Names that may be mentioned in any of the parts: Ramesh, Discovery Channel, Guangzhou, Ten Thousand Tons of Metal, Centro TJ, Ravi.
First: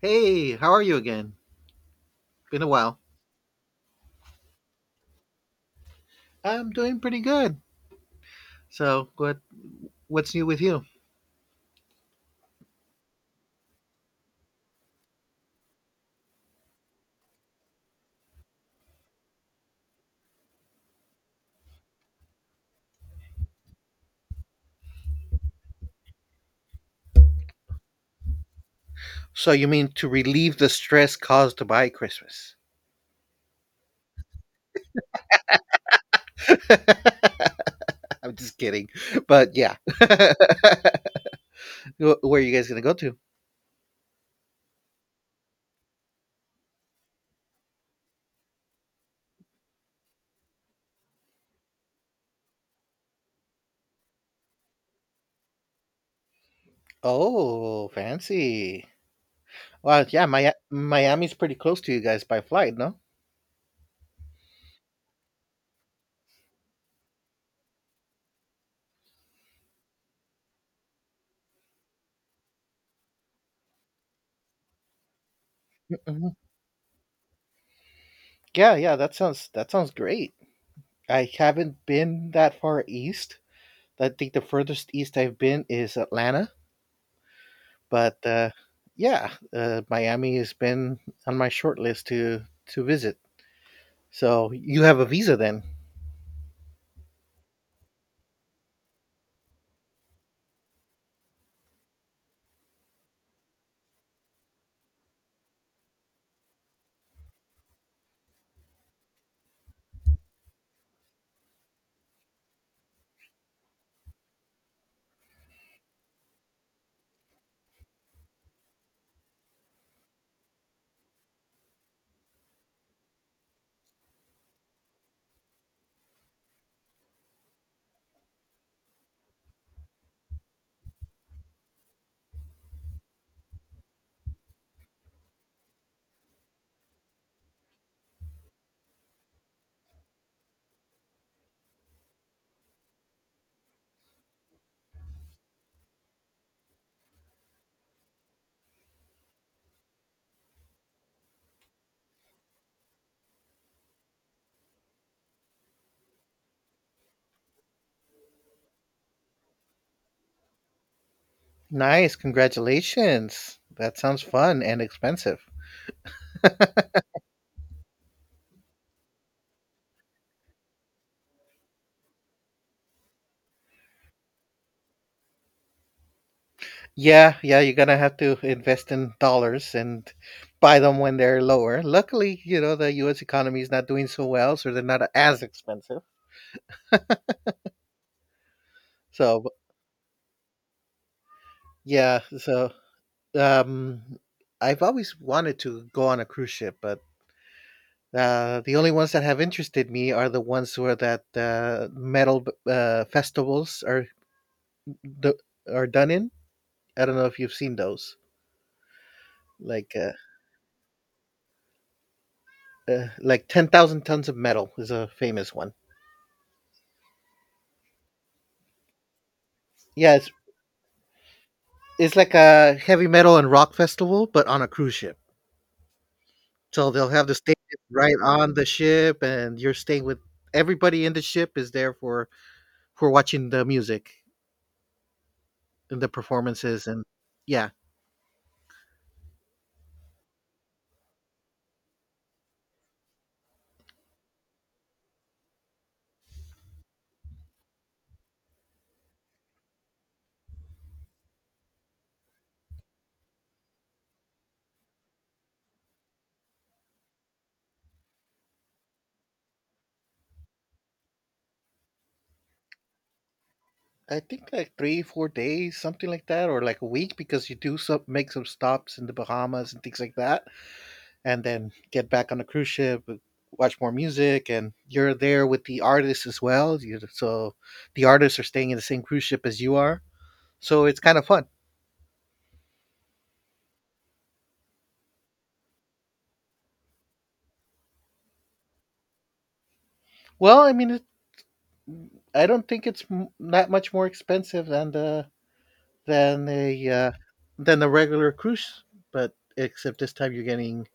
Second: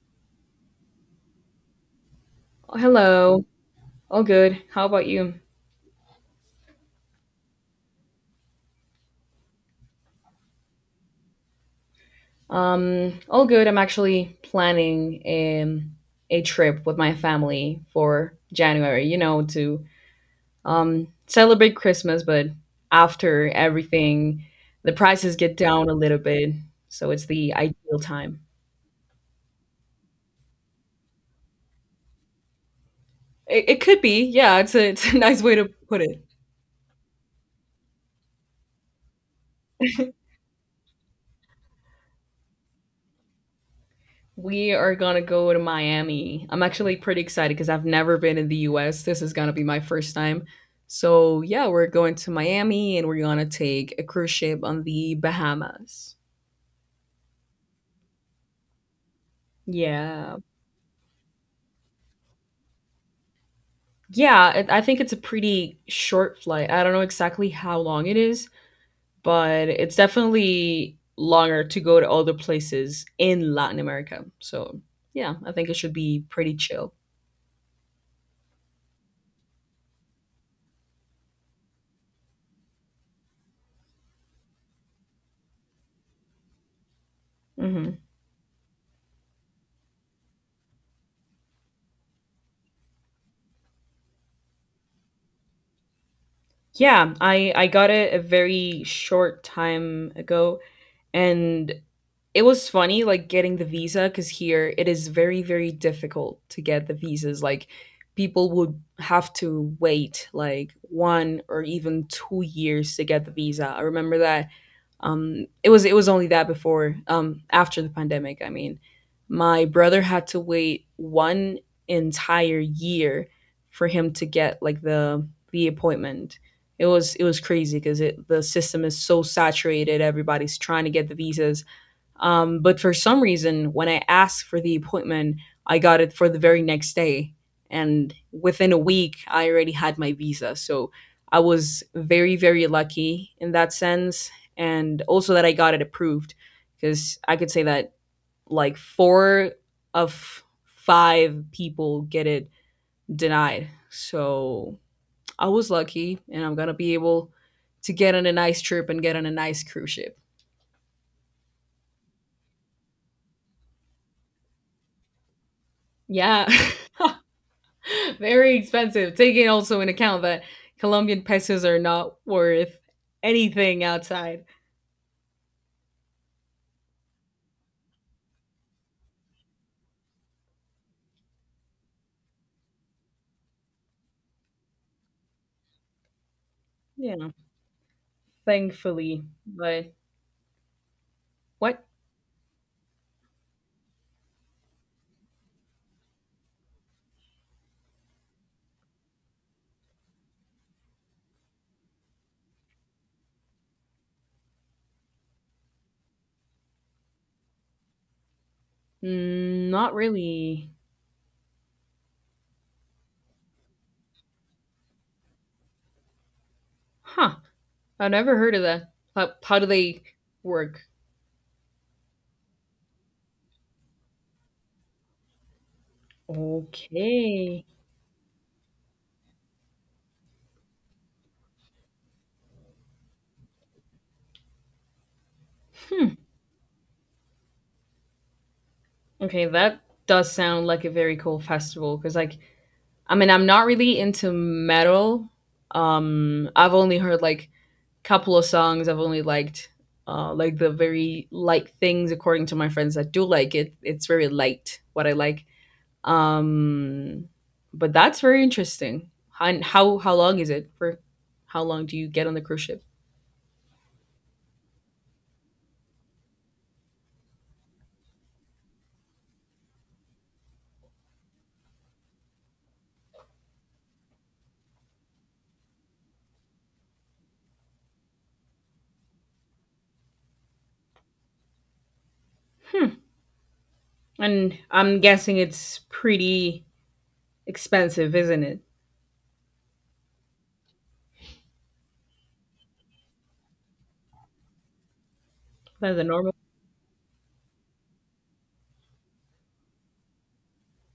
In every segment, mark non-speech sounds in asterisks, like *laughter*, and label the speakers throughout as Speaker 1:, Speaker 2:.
Speaker 1: Hey, how are you again? Been a
Speaker 2: Oh,
Speaker 1: while.
Speaker 2: hello, all good. How about you?
Speaker 1: I'm doing pretty good. So, what what's new with you?
Speaker 2: All good. I'm actually planning um, a trip with my family for January, to celebrate Christmas, but after everything, the prices get down a little bit, so it's the ideal time.
Speaker 1: So, you mean to relieve the stress caused by Christmas?
Speaker 2: It could be, yeah, it's a *laughs* nice way to put it.
Speaker 1: *laughs* I'm just kidding. But yeah. *laughs* Where are you guys going to go to?
Speaker 2: We are gonna go to Miami. I'm actually pretty excited because I've never been in the US. This is gonna be my first time. So, yeah, we're going to Miami and we're gonna take a cruise ship on the Bahamas.
Speaker 1: Oh, fancy. Well, yeah,
Speaker 2: Yeah.
Speaker 1: Miami's pretty close to you guys by flight, no?
Speaker 2: Yeah, it, I think it's a pretty short flight. I don't know exactly how long it is, but it's definitely longer to go to other places in Latin America. So, yeah, I think it should be
Speaker 1: Mhm.
Speaker 2: pretty chill.
Speaker 1: Yeah, yeah, that sounds great. I haven't been that far east. I think the furthest east I've been is Atlanta.
Speaker 2: hmm
Speaker 1: But uh, yeah, Miami has been on my short list to visit. So you have a visa then?
Speaker 2: Yeah, I got it a very short time ago, and it was funny, like, getting the visa, because here it is very, very difficult to get the visas. Like, people would have to wait like one or even 2 years to get the visa. I remember that. It was only that before after the pandemic. I mean, my brother had to wait one entire year for him to get like the appointment. It was crazy because it the system is so saturated. Everybody's trying to get the visas but for some reason, when I asked for the appointment, I got it for the very next day. And within a week, I already had my visa. So I was very, very lucky in that sense. And also that I got it approved because I could say that like four of five people get it denied. So I was lucky and I'm going to be able to get on a nice trip and get on a nice cruise ship.
Speaker 1: Nice, congratulations. That sounds fun and expensive.
Speaker 2: Yeah. *laughs* *laughs* Very expensive. Taking also in account that Colombian pesos are not worth anything outside.
Speaker 1: Yeah, yeah, you're gonna have to invest in dollars and buy them when they're lower. Luckily, you know, the US economy is not doing so well, so they're not as expensive.
Speaker 2: Yeah, thankfully.
Speaker 1: So, but-
Speaker 2: But what?
Speaker 1: yeah, so um I've always wanted to go on a cruise ship, but the only ones that have interested me are the ones where that metal festivals do- are done in. I don't know if you've seen those.
Speaker 2: Mm, not
Speaker 1: Like uh,
Speaker 2: really.
Speaker 1: like 10,000 tons of metal is a famous one.
Speaker 2: Huh. I've never heard of that. How do they
Speaker 1: Yeah, it's
Speaker 2: work?
Speaker 1: it's like a heavy metal and rock festival, but on a cruise ship. So they'll have the stage
Speaker 2: Okay.
Speaker 1: right on the ship, and you're staying with everybody in the ship is there for watching the music and the
Speaker 2: Hmm.
Speaker 1: performances, and yeah,
Speaker 2: Okay, that does sound like a very cool festival because, like, I mean, I'm not really into metal. I've only heard like couple of songs I've only liked, like the very light things. According to my friends that do like it, it's very light what I like. Um, but that's very interesting. And how long is it for? How long do you get on the cruise ship?
Speaker 1: I think like three, 4 days, something like that, or like a week, because you do some make some stops in the Bahamas and things like that, and then get back on the cruise ship, watch more music, and you're there with the artists as well. You so the artists are staying in the same cruise ship as you are, so it's kind of fun.
Speaker 2: And I'm guessing it's pretty expensive, isn't it?
Speaker 1: Well, I mean, I don't think that much more expensive than the
Speaker 2: Than the normal.
Speaker 1: than a than the regular cruise, but except this time you're getting,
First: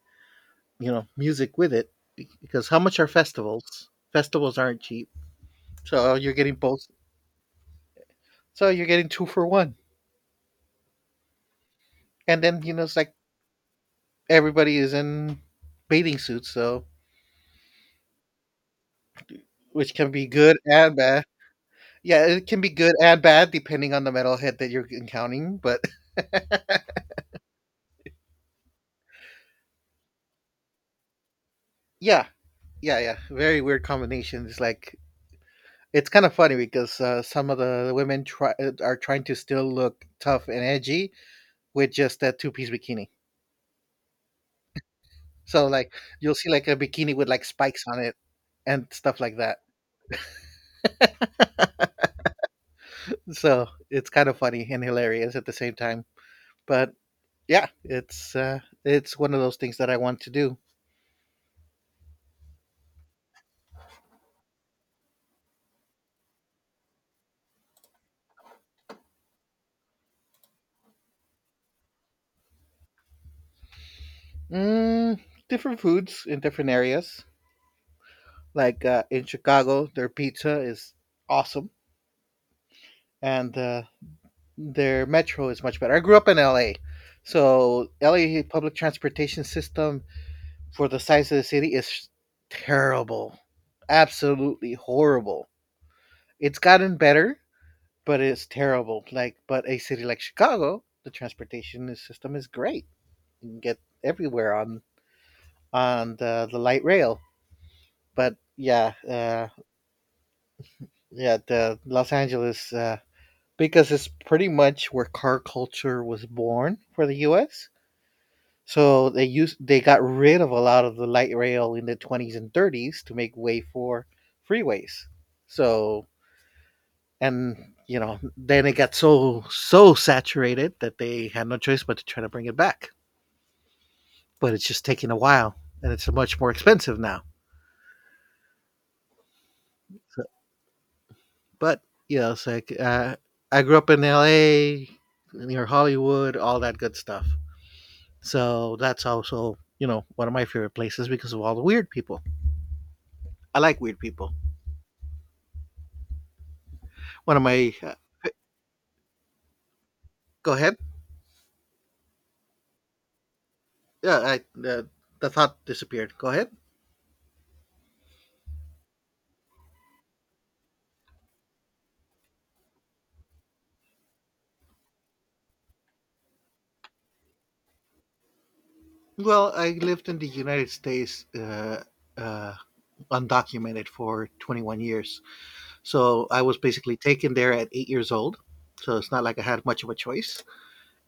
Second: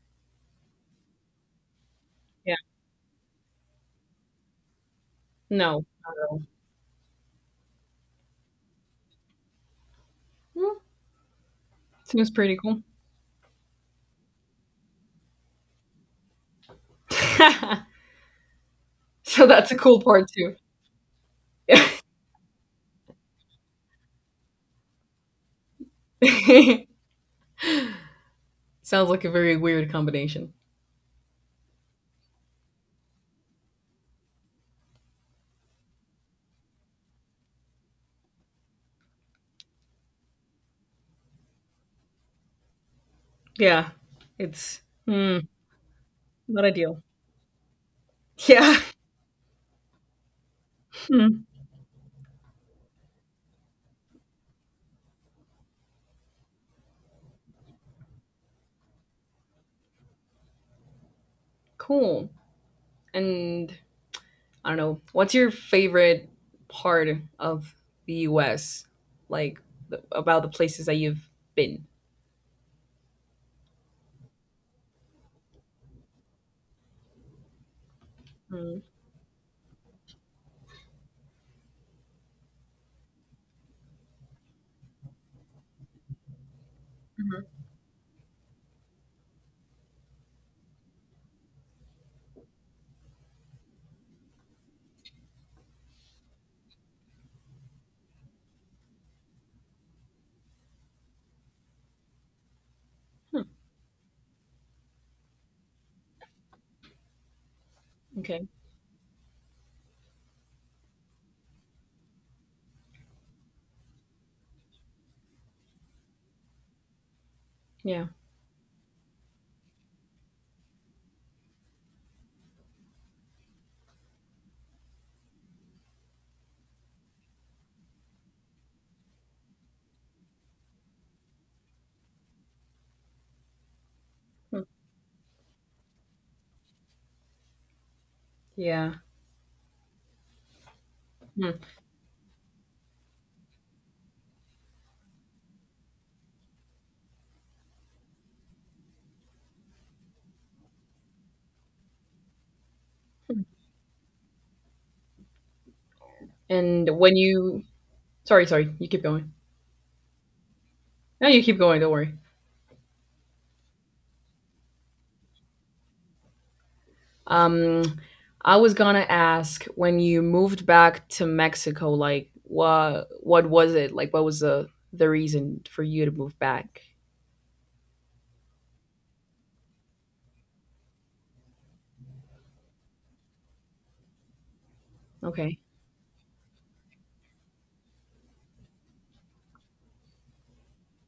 Speaker 1: you know, music with it
Speaker 2: Yeah.
Speaker 1: because how much are festivals? Festivals aren't cheap.
Speaker 2: No,
Speaker 1: So you're getting both. So you're getting two for one.
Speaker 2: well, seems
Speaker 1: And
Speaker 2: pretty
Speaker 1: then, you
Speaker 2: cool.
Speaker 1: know, it's like everybody is in bathing suits, so
Speaker 2: *laughs* so that's a
Speaker 1: which
Speaker 2: cool
Speaker 1: can be
Speaker 2: part too.
Speaker 1: good and bad. Yeah, it can be good and bad depending on the metalhead that you're encountering, but *laughs*
Speaker 2: *laughs* Sounds like a very weird combination.
Speaker 1: yeah, yeah. Very weird combination. It's like it's kind of funny because some of the women try are trying to still look tough and edgy with just that two-piece bikini.
Speaker 2: Yeah. It's. Hmm.
Speaker 1: So like you'll see
Speaker 2: Not
Speaker 1: like a
Speaker 2: ideal.
Speaker 1: bikini with like spikes on it
Speaker 2: Yeah.
Speaker 1: and stuff like that.
Speaker 2: Mm.
Speaker 1: *laughs* So it's kind of funny and hilarious at the same time. But yeah, it's It's one of those things that I want to do.
Speaker 2: Cool. And I don't know. What's your favorite part of the U.S., like, the, about the places that you've been?
Speaker 1: Mm, different foods in different areas.
Speaker 2: Mm.
Speaker 1: In Chicago, their pizza is awesome, and their metro is much better. I grew up in LA,
Speaker 2: Mhm.
Speaker 1: so LA public transportation system for the size of the city is terrible, absolutely horrible. It's gotten better, but it's terrible. Like, but a city like Chicago, the transportation system is great. You can get everywhere on the light rail. But
Speaker 2: Okay.
Speaker 1: yeah, uh, yeah, the Los Angeles, because it's pretty much where car culture was born for the U.S.
Speaker 2: Yeah.
Speaker 1: So they got rid of a lot of the light rail in the 20s and 30s to make way for freeways. So, and you know, then it got so saturated that they had no choice but to try to bring it back, but
Speaker 2: Mm.
Speaker 1: it's just taking a while, and it's much more expensive now.
Speaker 2: Yeah.
Speaker 1: so,
Speaker 2: Mm.
Speaker 1: but you know, it's like I grew up in la near hollywood, all that good stuff, so that's also, you know, one of my favorite places because of all the weird people. I like weird people.
Speaker 2: And when
Speaker 1: one of
Speaker 2: you,
Speaker 1: my uh,
Speaker 2: sorry, sorry, you keep going.
Speaker 1: go ahead
Speaker 2: No, you keep going. Don't worry.
Speaker 1: yeah I the thought disappeared Go ahead.
Speaker 2: Um, I was gonna ask when you moved back to Mexico, like what was it? Like what was the reason for you to move back?
Speaker 1: Well, I lived in the united states uh, undocumented for 21 years.
Speaker 2: Okay.
Speaker 1: So I was basically taken there at 8 years old. So it's not like I had much of a choice.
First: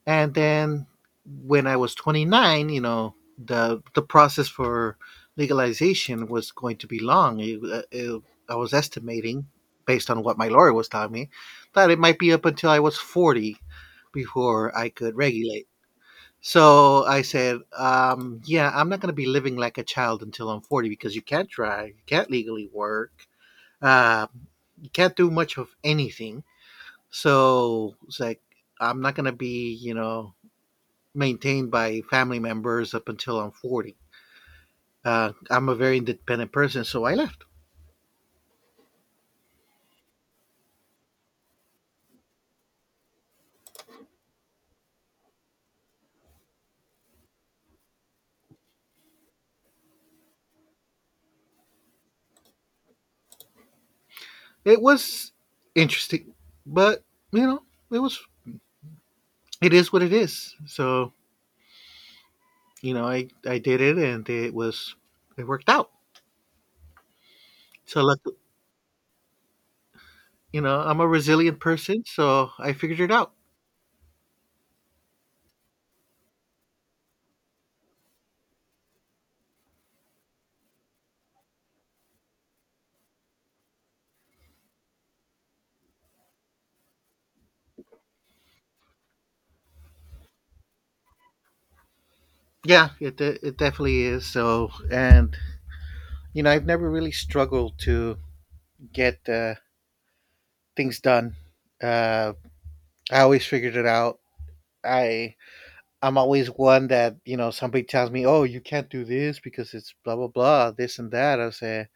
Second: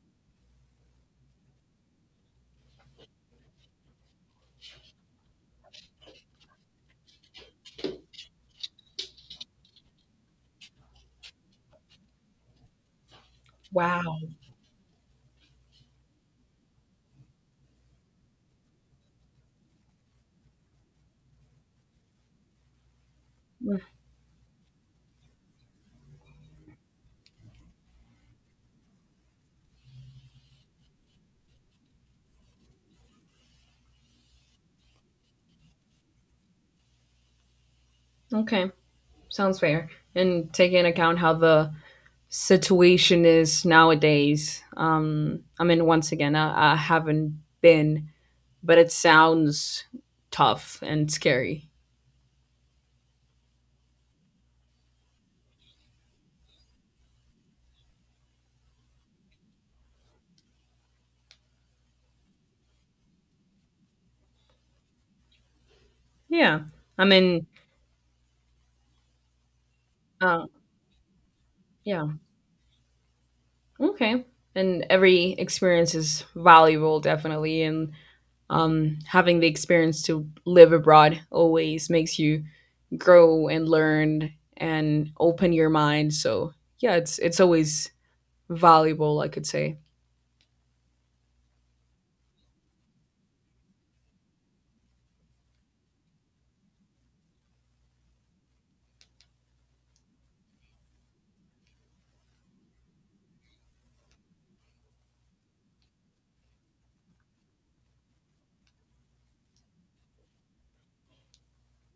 Speaker 1: And then when I was 29, you know, the process for legalization was going to be long. I was estimating, based on what my lawyer was telling me, that it might be up until I was 40
Speaker 2: Wow.
Speaker 1: before I could regulate. So I said, yeah, I'm not going to be living like a child until I'm 40 because you can't drive, you can't legally work,
Speaker 2: Mm,
Speaker 1: uh, you can't do much of anything. So it's like I'm not gonna be, you know, maintained by family members up until I'm 40. I'm a very independent person, so I left.
Speaker 2: okay, sounds fair. And taking into account how the situation is nowadays, I mean, once again, I haven't been, but it sounds tough and scary.
Speaker 1: It was interesting, but you know, it was it is what it is. So you know, I did it, and it worked out.
Speaker 2: Yeah, I mean,
Speaker 1: So look,
Speaker 2: uh,
Speaker 1: you know, I'm a resilient person,
Speaker 2: yeah,
Speaker 1: so I figured it out.
Speaker 2: okay. And every experience is valuable, definitely. And having the experience to live abroad always makes you grow and learn and open your mind. So yeah, it's always valuable, I could say.
Speaker 1: Yeah, it definitely is. So, and you know, I've never really struggled to get things done. Uh, I always figured it out. I I'm always one that, you know, somebody tells me, "Oh, you can't do this because it's blah blah blah, this and that." I say,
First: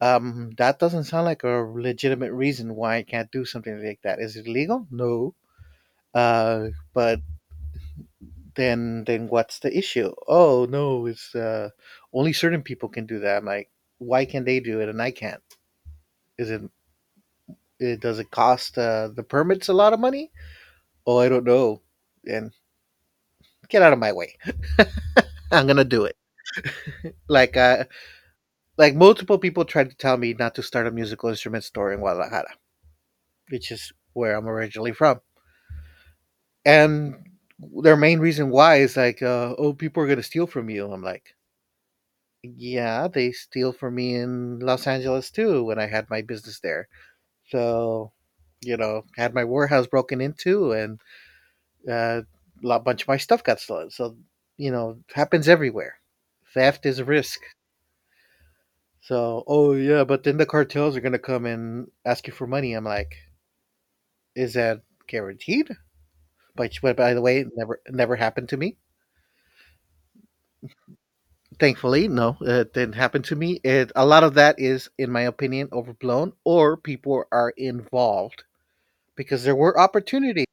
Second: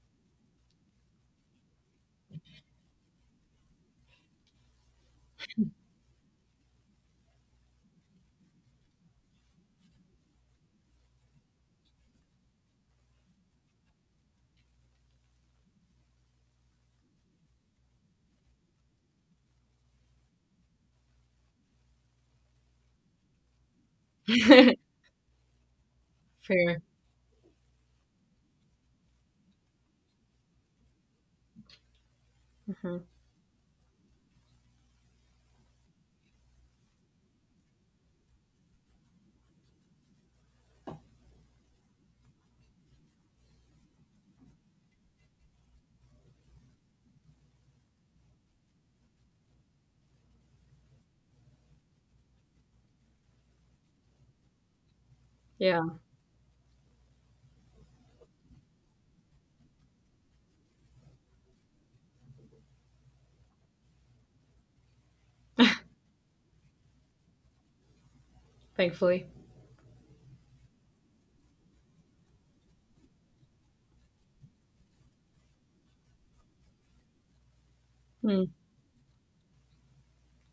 Speaker 1: that doesn't sound like a legitimate reason why I can't do something like that. Is it legal? No. Uh, but then what's the issue? Oh no, it's only certain people can do that. I'm like, why can they do it and I can't? Is it, it does it cost the permits a lot of money? Oh I don't know, and get out of my way.
Speaker 2: *laughs*
Speaker 1: *laughs* I'm gonna do it.
Speaker 2: Fair.
Speaker 1: Like uh like multiple people tried to tell me not to start a musical instrument store in guadalajara,
Speaker 2: hmm
Speaker 1: which is where I'm originally from. And their main reason why is oh people are gonna steal from you. I'm like, yeah, they steal from me in los angeles too when I had my business there. So, you know, had my warehouse broken into, and uh, a bunch of my stuff got stolen, so you know it happens
Speaker 2: Yeah,
Speaker 1: everywhere. Theft is a risk. So, oh yeah, but then the cartels are gonna come and ask you for money. I'm like, is that guaranteed? But by the way, it never happened to me.
Speaker 2: thankfully.
Speaker 1: Thankfully, no, it didn't happen to me. It, a lot of that is, in my opinion, overblown, or people are involved
Speaker 2: Mm.
Speaker 1: because there were opportunities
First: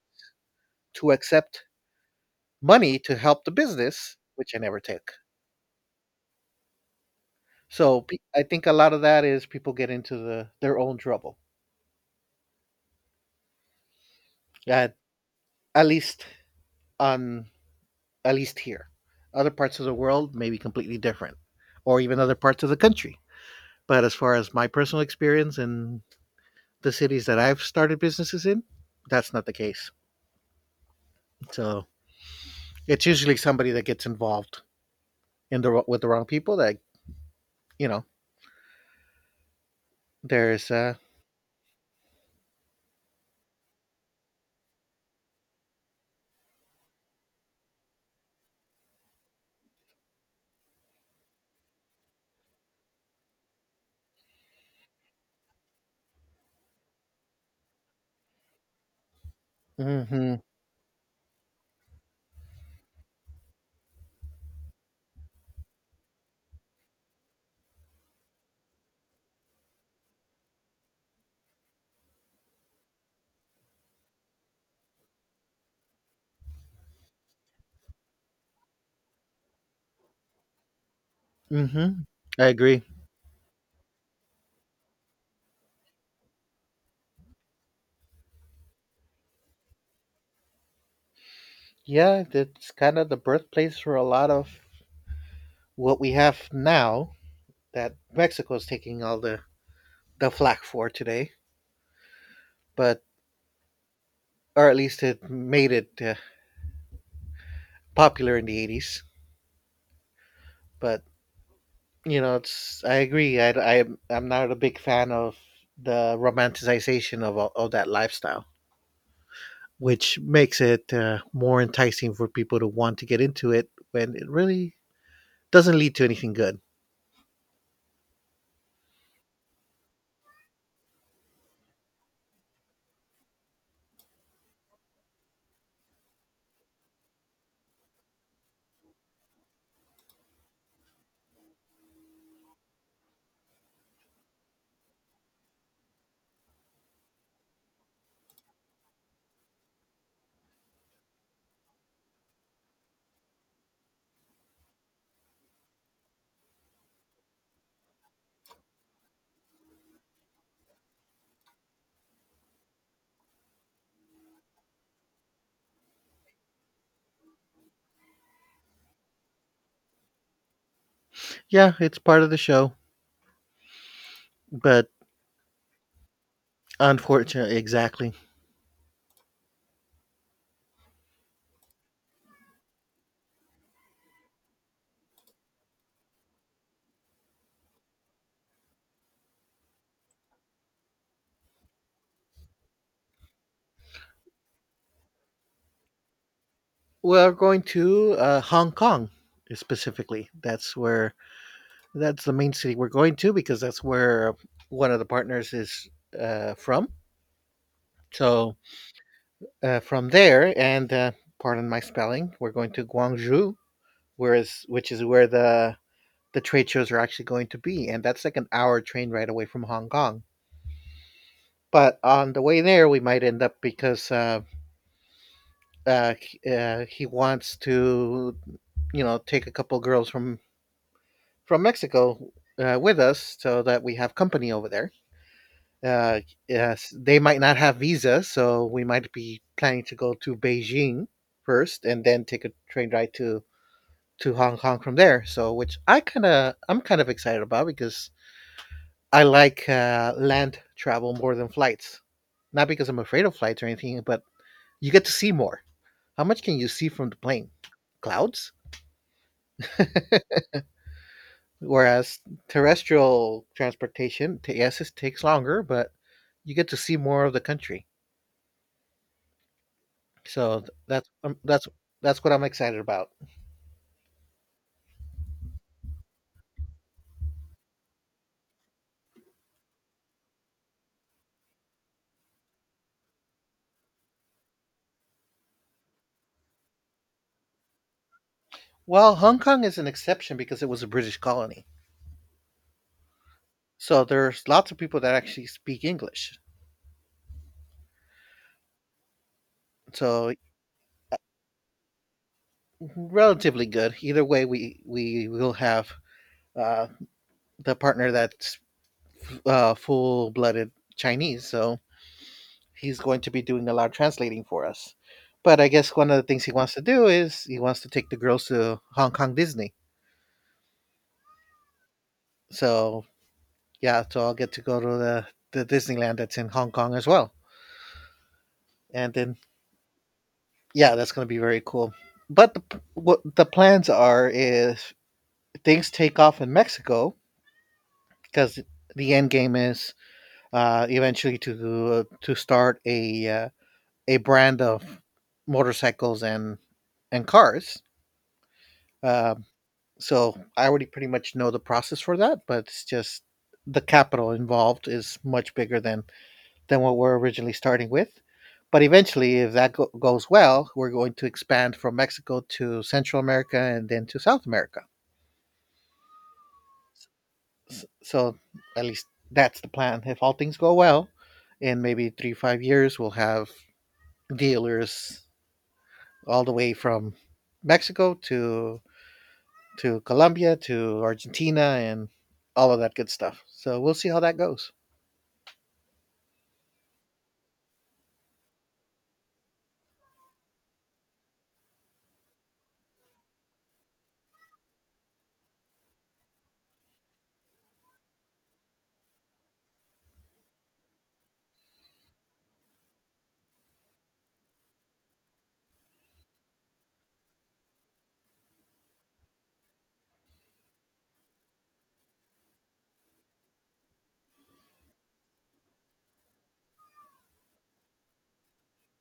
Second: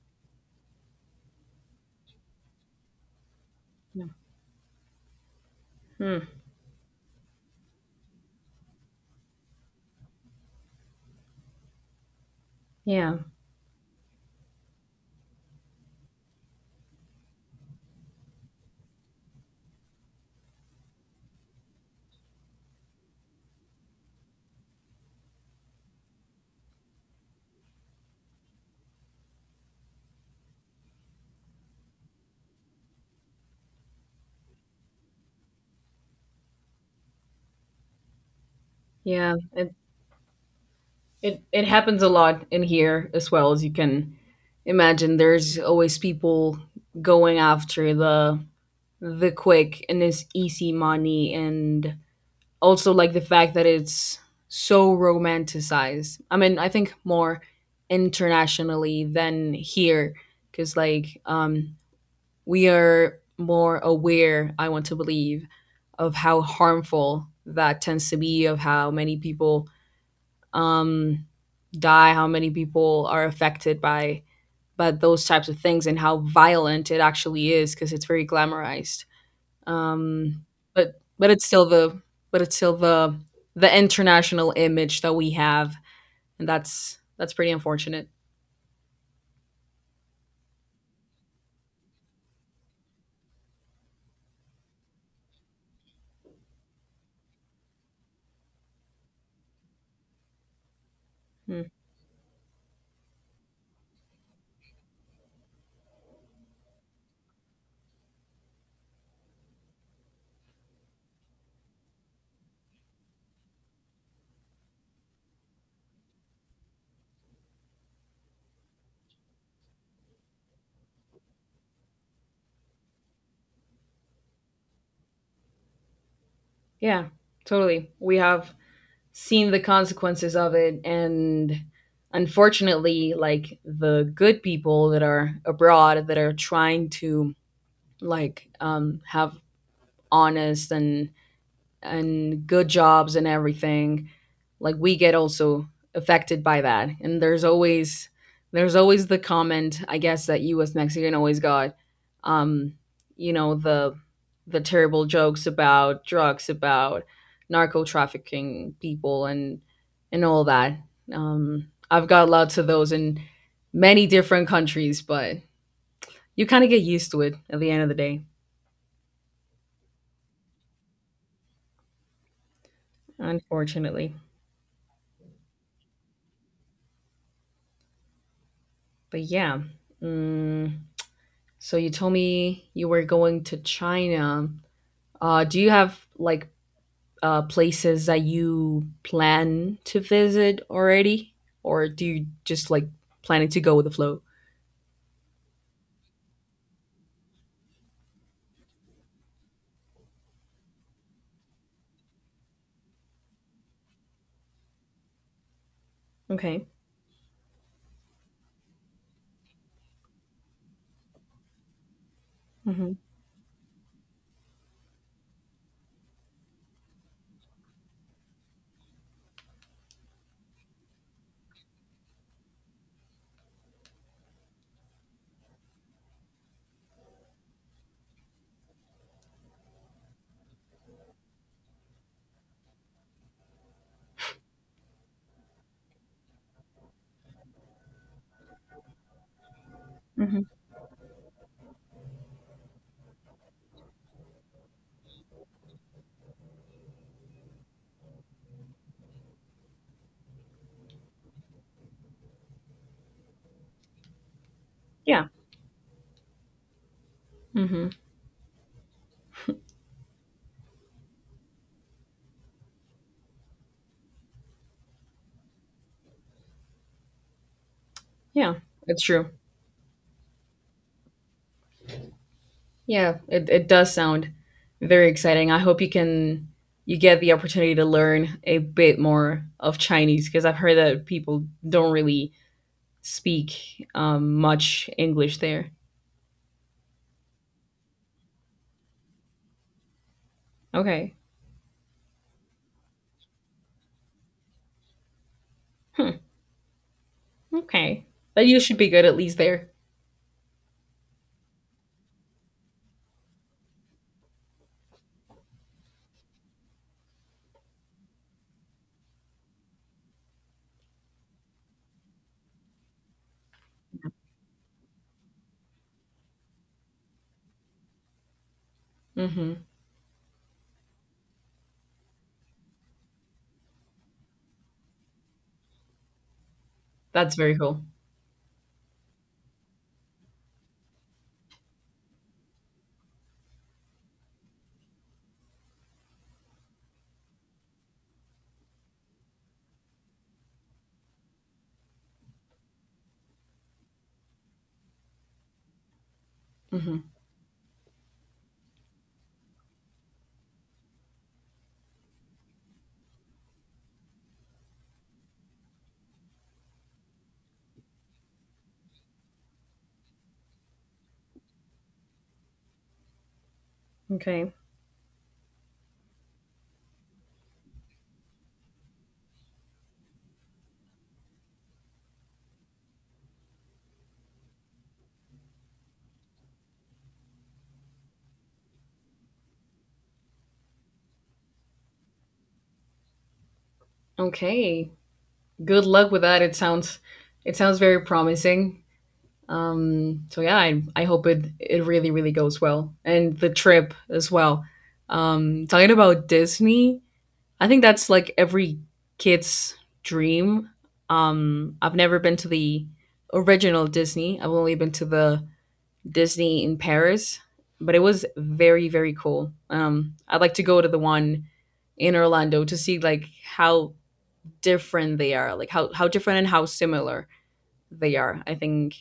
Speaker 1: to accept money to help the
Speaker 2: Yeah.
Speaker 1: business, which I never took.
Speaker 2: Mm.
Speaker 1: I think a lot of that is people get into their own trouble.
Speaker 2: Yeah.
Speaker 1: At at least on at least here. Other parts of the world may be completely different, or even other parts of the country. But as far as my personal experience in the cities that I've started businesses in, that's not the case. So it's usually somebody that gets involved in the with the wrong people. That you know,
Speaker 2: Yeah. It,
Speaker 1: there's
Speaker 2: it happens a lot in here as well as you can imagine. There's always people going after the quick and this easy money, and also like the fact that it's so romanticized. I mean, I think more internationally than here
Speaker 1: Mm-hmm,
Speaker 2: because like we are more aware, I want to believe, of how harmful that tends to be, of how many people um, die, how many people are affected by those types of things, and how violent it actually is because it's very glamorized. Um, but but it's still the
Speaker 1: mm-hmm.
Speaker 2: but
Speaker 1: I
Speaker 2: it's still
Speaker 1: agree.
Speaker 2: the international image that we have, and that's pretty unfortunate.
Speaker 1: Yeah, that's kind of the birthplace for a lot of what we have now, that Mexico's taking all the flack for today,
Speaker 2: Mm.
Speaker 1: but, or at least it made it popular in the 80s. But you know, it's, I, I'm not a big fan of the romanticization of, of that lifestyle, which makes it more enticing for people to want to get into it when it really doesn't lead to anything good.
Speaker 2: Yeah, totally. We have seen the consequences of it, and unfortunately like the good people that are abroad that are trying to like have honest and good jobs and everything, like we get also affected by that. And there's always the comment, I guess, that you as Mexican always got um you know the terrible jokes about drugs, about narco trafficking people and all that. I've got lots of those in many different countries, but you kind of get used to it at the end of the day,
Speaker 1: Yeah, it's part of the show,
Speaker 2: unfortunately.
Speaker 1: but, unfortunately, exactly.
Speaker 2: But yeah. mm, So you told me you were going to China. Do you have like places that you plan to visit already, or do you just like planning to go with the flow?
Speaker 1: We're going to hong kong specifically. That's the main city we're going to, because that's where one of the partners is
Speaker 2: Okay.
Speaker 1: from. So, from there, and, pardon my spelling, we're going to
Speaker 2: Mm-hmm.
Speaker 1: Guangzhou, whereas which is where the trade shows are actually going to be, and that's like an hour train ride away from Hong Kong. But on the way there, we might end up, because he wants to, you know, take a couple girls from Mexico with us so that we have company over there. Uh, yes, they might not have visas, so we might be planning to go to
Speaker 2: Mm-hmm.
Speaker 1: Beijing first, and then take a train ride to Hong Kong from there. So, which I kind of I'm kind of excited about, because I like land travel more than flights. Not because I'm afraid of flights or anything, but you get to
Speaker 2: Yeah.
Speaker 1: see more. How much can you see from the plane?
Speaker 2: Mm-hmm.
Speaker 1: Clouds. *laughs* Whereas terrestrial transportation, yes, it takes longer, but you get to see more of the country.
Speaker 2: Yeah. It's true.
Speaker 1: So th- that's um, that's that's what I'm excited about.
Speaker 2: Yeah. It does sound very exciting. I hope you can you get the opportunity to learn a bit more of Chinese because I've heard that people don't really speak much English there.
Speaker 1: Well, Hong Kong is an exception because it was a
Speaker 2: Okay.
Speaker 1: British colony. So there's lots of people that actually speak
Speaker 2: Hmm.
Speaker 1: English.
Speaker 2: Okay. But you should be good at least there.
Speaker 1: So relatively good. Either way, we will have uh, the partner that's full blooded Chinese, so he's going to be doing a lot of translating for us. But I guess one of the things he wants to do is he wants to take the girls to Hong Kong
Speaker 2: Mhm.
Speaker 1: Disney. So yeah, so I'll get to go to the Disneyland that's in Hong Kong as well,
Speaker 2: That's very cool.
Speaker 1: and then yeah, that's going to be very cool. But what the plans are is things take off in Mexico because the end game is eventually to start a a brand of motorcycles and
Speaker 2: Mhm.
Speaker 1: and cars. Uh, so I already pretty much know the process for that, but it's just the capital involved is much bigger than what we're originally starting with. But eventually, if that goes well, we're going to expand from Mexico to Central America and then to South
Speaker 2: Okay.
Speaker 1: America. So at least that's the plan. If all things go well, in maybe 3 to 5 years, we'll have dealers all the way from Mexico to Colombia to Argentina and all of that good stuff. So we'll see how that goes.
Speaker 2: Okay. Good luck with that. It sounds very promising. So yeah, I hope it really really goes well, and the trip as well. Talking about Disney, I think that's like every kid's dream. I've never been to the original Disney. I've only been to the Disney in Paris, but it was very very cool. I'd like to go to the one in Orlando to see like how different they are, like how different and how similar they are. I think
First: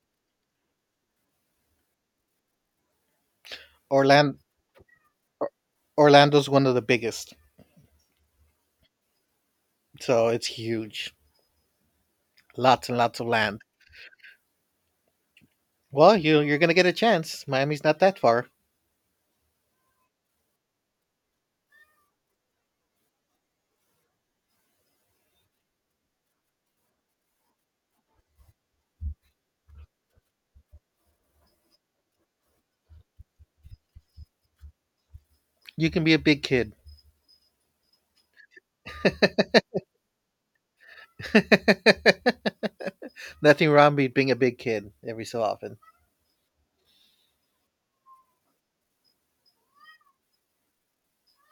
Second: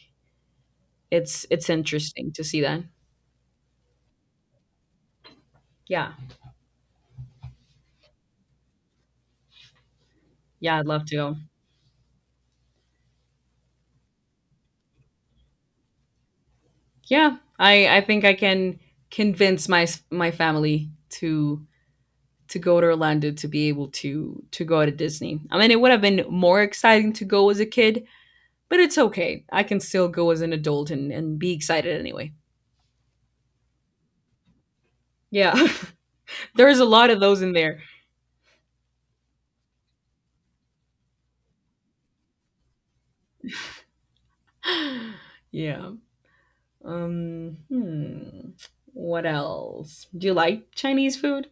Speaker 2: it's interesting to see that.
Speaker 1: Orlando,
Speaker 2: Yeah,
Speaker 1: Orlando's one of the biggest, so it's
Speaker 2: yeah, I'd love
Speaker 1: huge.
Speaker 2: to go.
Speaker 1: Lots and lots of land. Well, you're gonna get a
Speaker 2: Yeah,
Speaker 1: chance. Miami's
Speaker 2: I
Speaker 1: not
Speaker 2: I
Speaker 1: that
Speaker 2: think I
Speaker 1: far.
Speaker 2: can convince my family to go to Orlando to be able to go to Disney. I mean, it would have been more exciting to go as a kid. But it's okay. I can still go as an adult and be excited anyway. Yeah. *laughs*
Speaker 1: You can be a big kid.
Speaker 2: There's
Speaker 1: *laughs*
Speaker 2: a lot of those in there.
Speaker 1: Nothing wrong with being a big kid
Speaker 2: *gasps*
Speaker 1: every so
Speaker 2: *sighs*
Speaker 1: often.
Speaker 2: yeah. Um, hmm. What else? Do you like Chinese food?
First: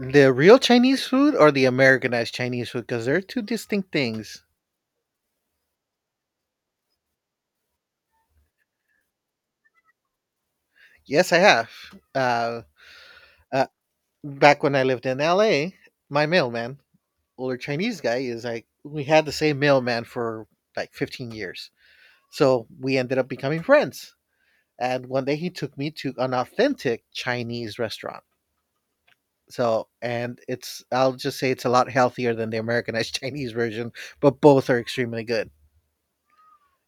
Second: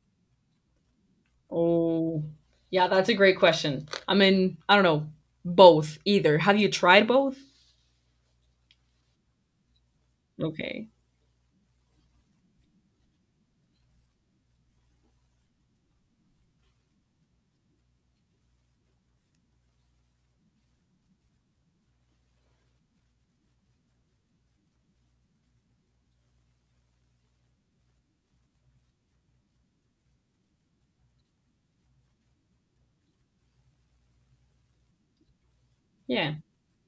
Speaker 1: The real Chinese food or the
Speaker 2: Oh.
Speaker 1: Americanized Chinese food,
Speaker 2: Yeah,
Speaker 1: because
Speaker 2: that's a
Speaker 1: they're
Speaker 2: great
Speaker 1: two
Speaker 2: question.
Speaker 1: distinct
Speaker 2: I
Speaker 1: things.
Speaker 2: mean, I don't know. Both, either. Have you tried both? Okay.
Speaker 1: Yes, I have. Uh, uh, Back when I lived in LA, my mailman, older Chinese guy, is like we had the same mailman for like 15 years. So we ended up becoming friends. And one day he took me to an authentic Chinese restaurant. So and it's I'll just say it's a lot healthier than the Americanized *laughs* Chinese version, but both are extremely good.
Speaker 2: Yeah.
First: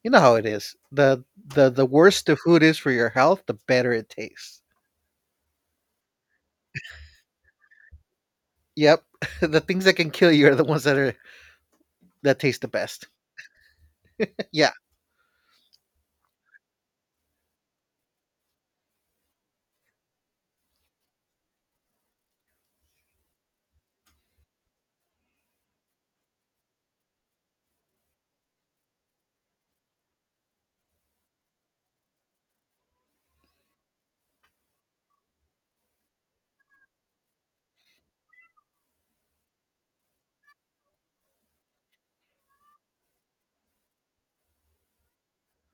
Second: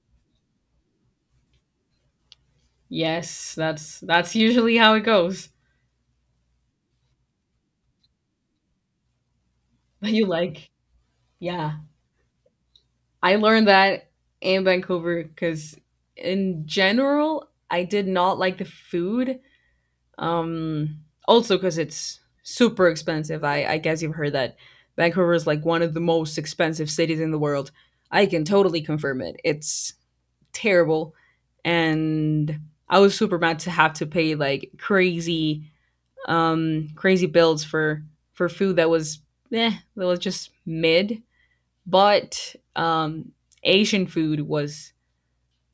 Speaker 1: You know how it is. The worse the food is for your health,
Speaker 2: Yes,
Speaker 1: the better it
Speaker 2: that's
Speaker 1: tastes.
Speaker 2: usually how it goes. *laughs*
Speaker 1: Yep. *laughs* The things that
Speaker 2: But
Speaker 1: can
Speaker 2: you
Speaker 1: kill you are the
Speaker 2: like,
Speaker 1: ones that are
Speaker 2: yeah.
Speaker 1: that taste the best.
Speaker 2: I learned that
Speaker 1: *laughs*
Speaker 2: in
Speaker 1: yeah,
Speaker 2: Vancouver because, in general, I did not like the food. Um, also, because it's super expensive. I guess you've heard that Vancouver is like one of the most expensive cities in the world. I can totally confirm it. It's terrible. And I was super mad to have to pay like crazy, crazy bills for food that was that was just mid. But Asian food was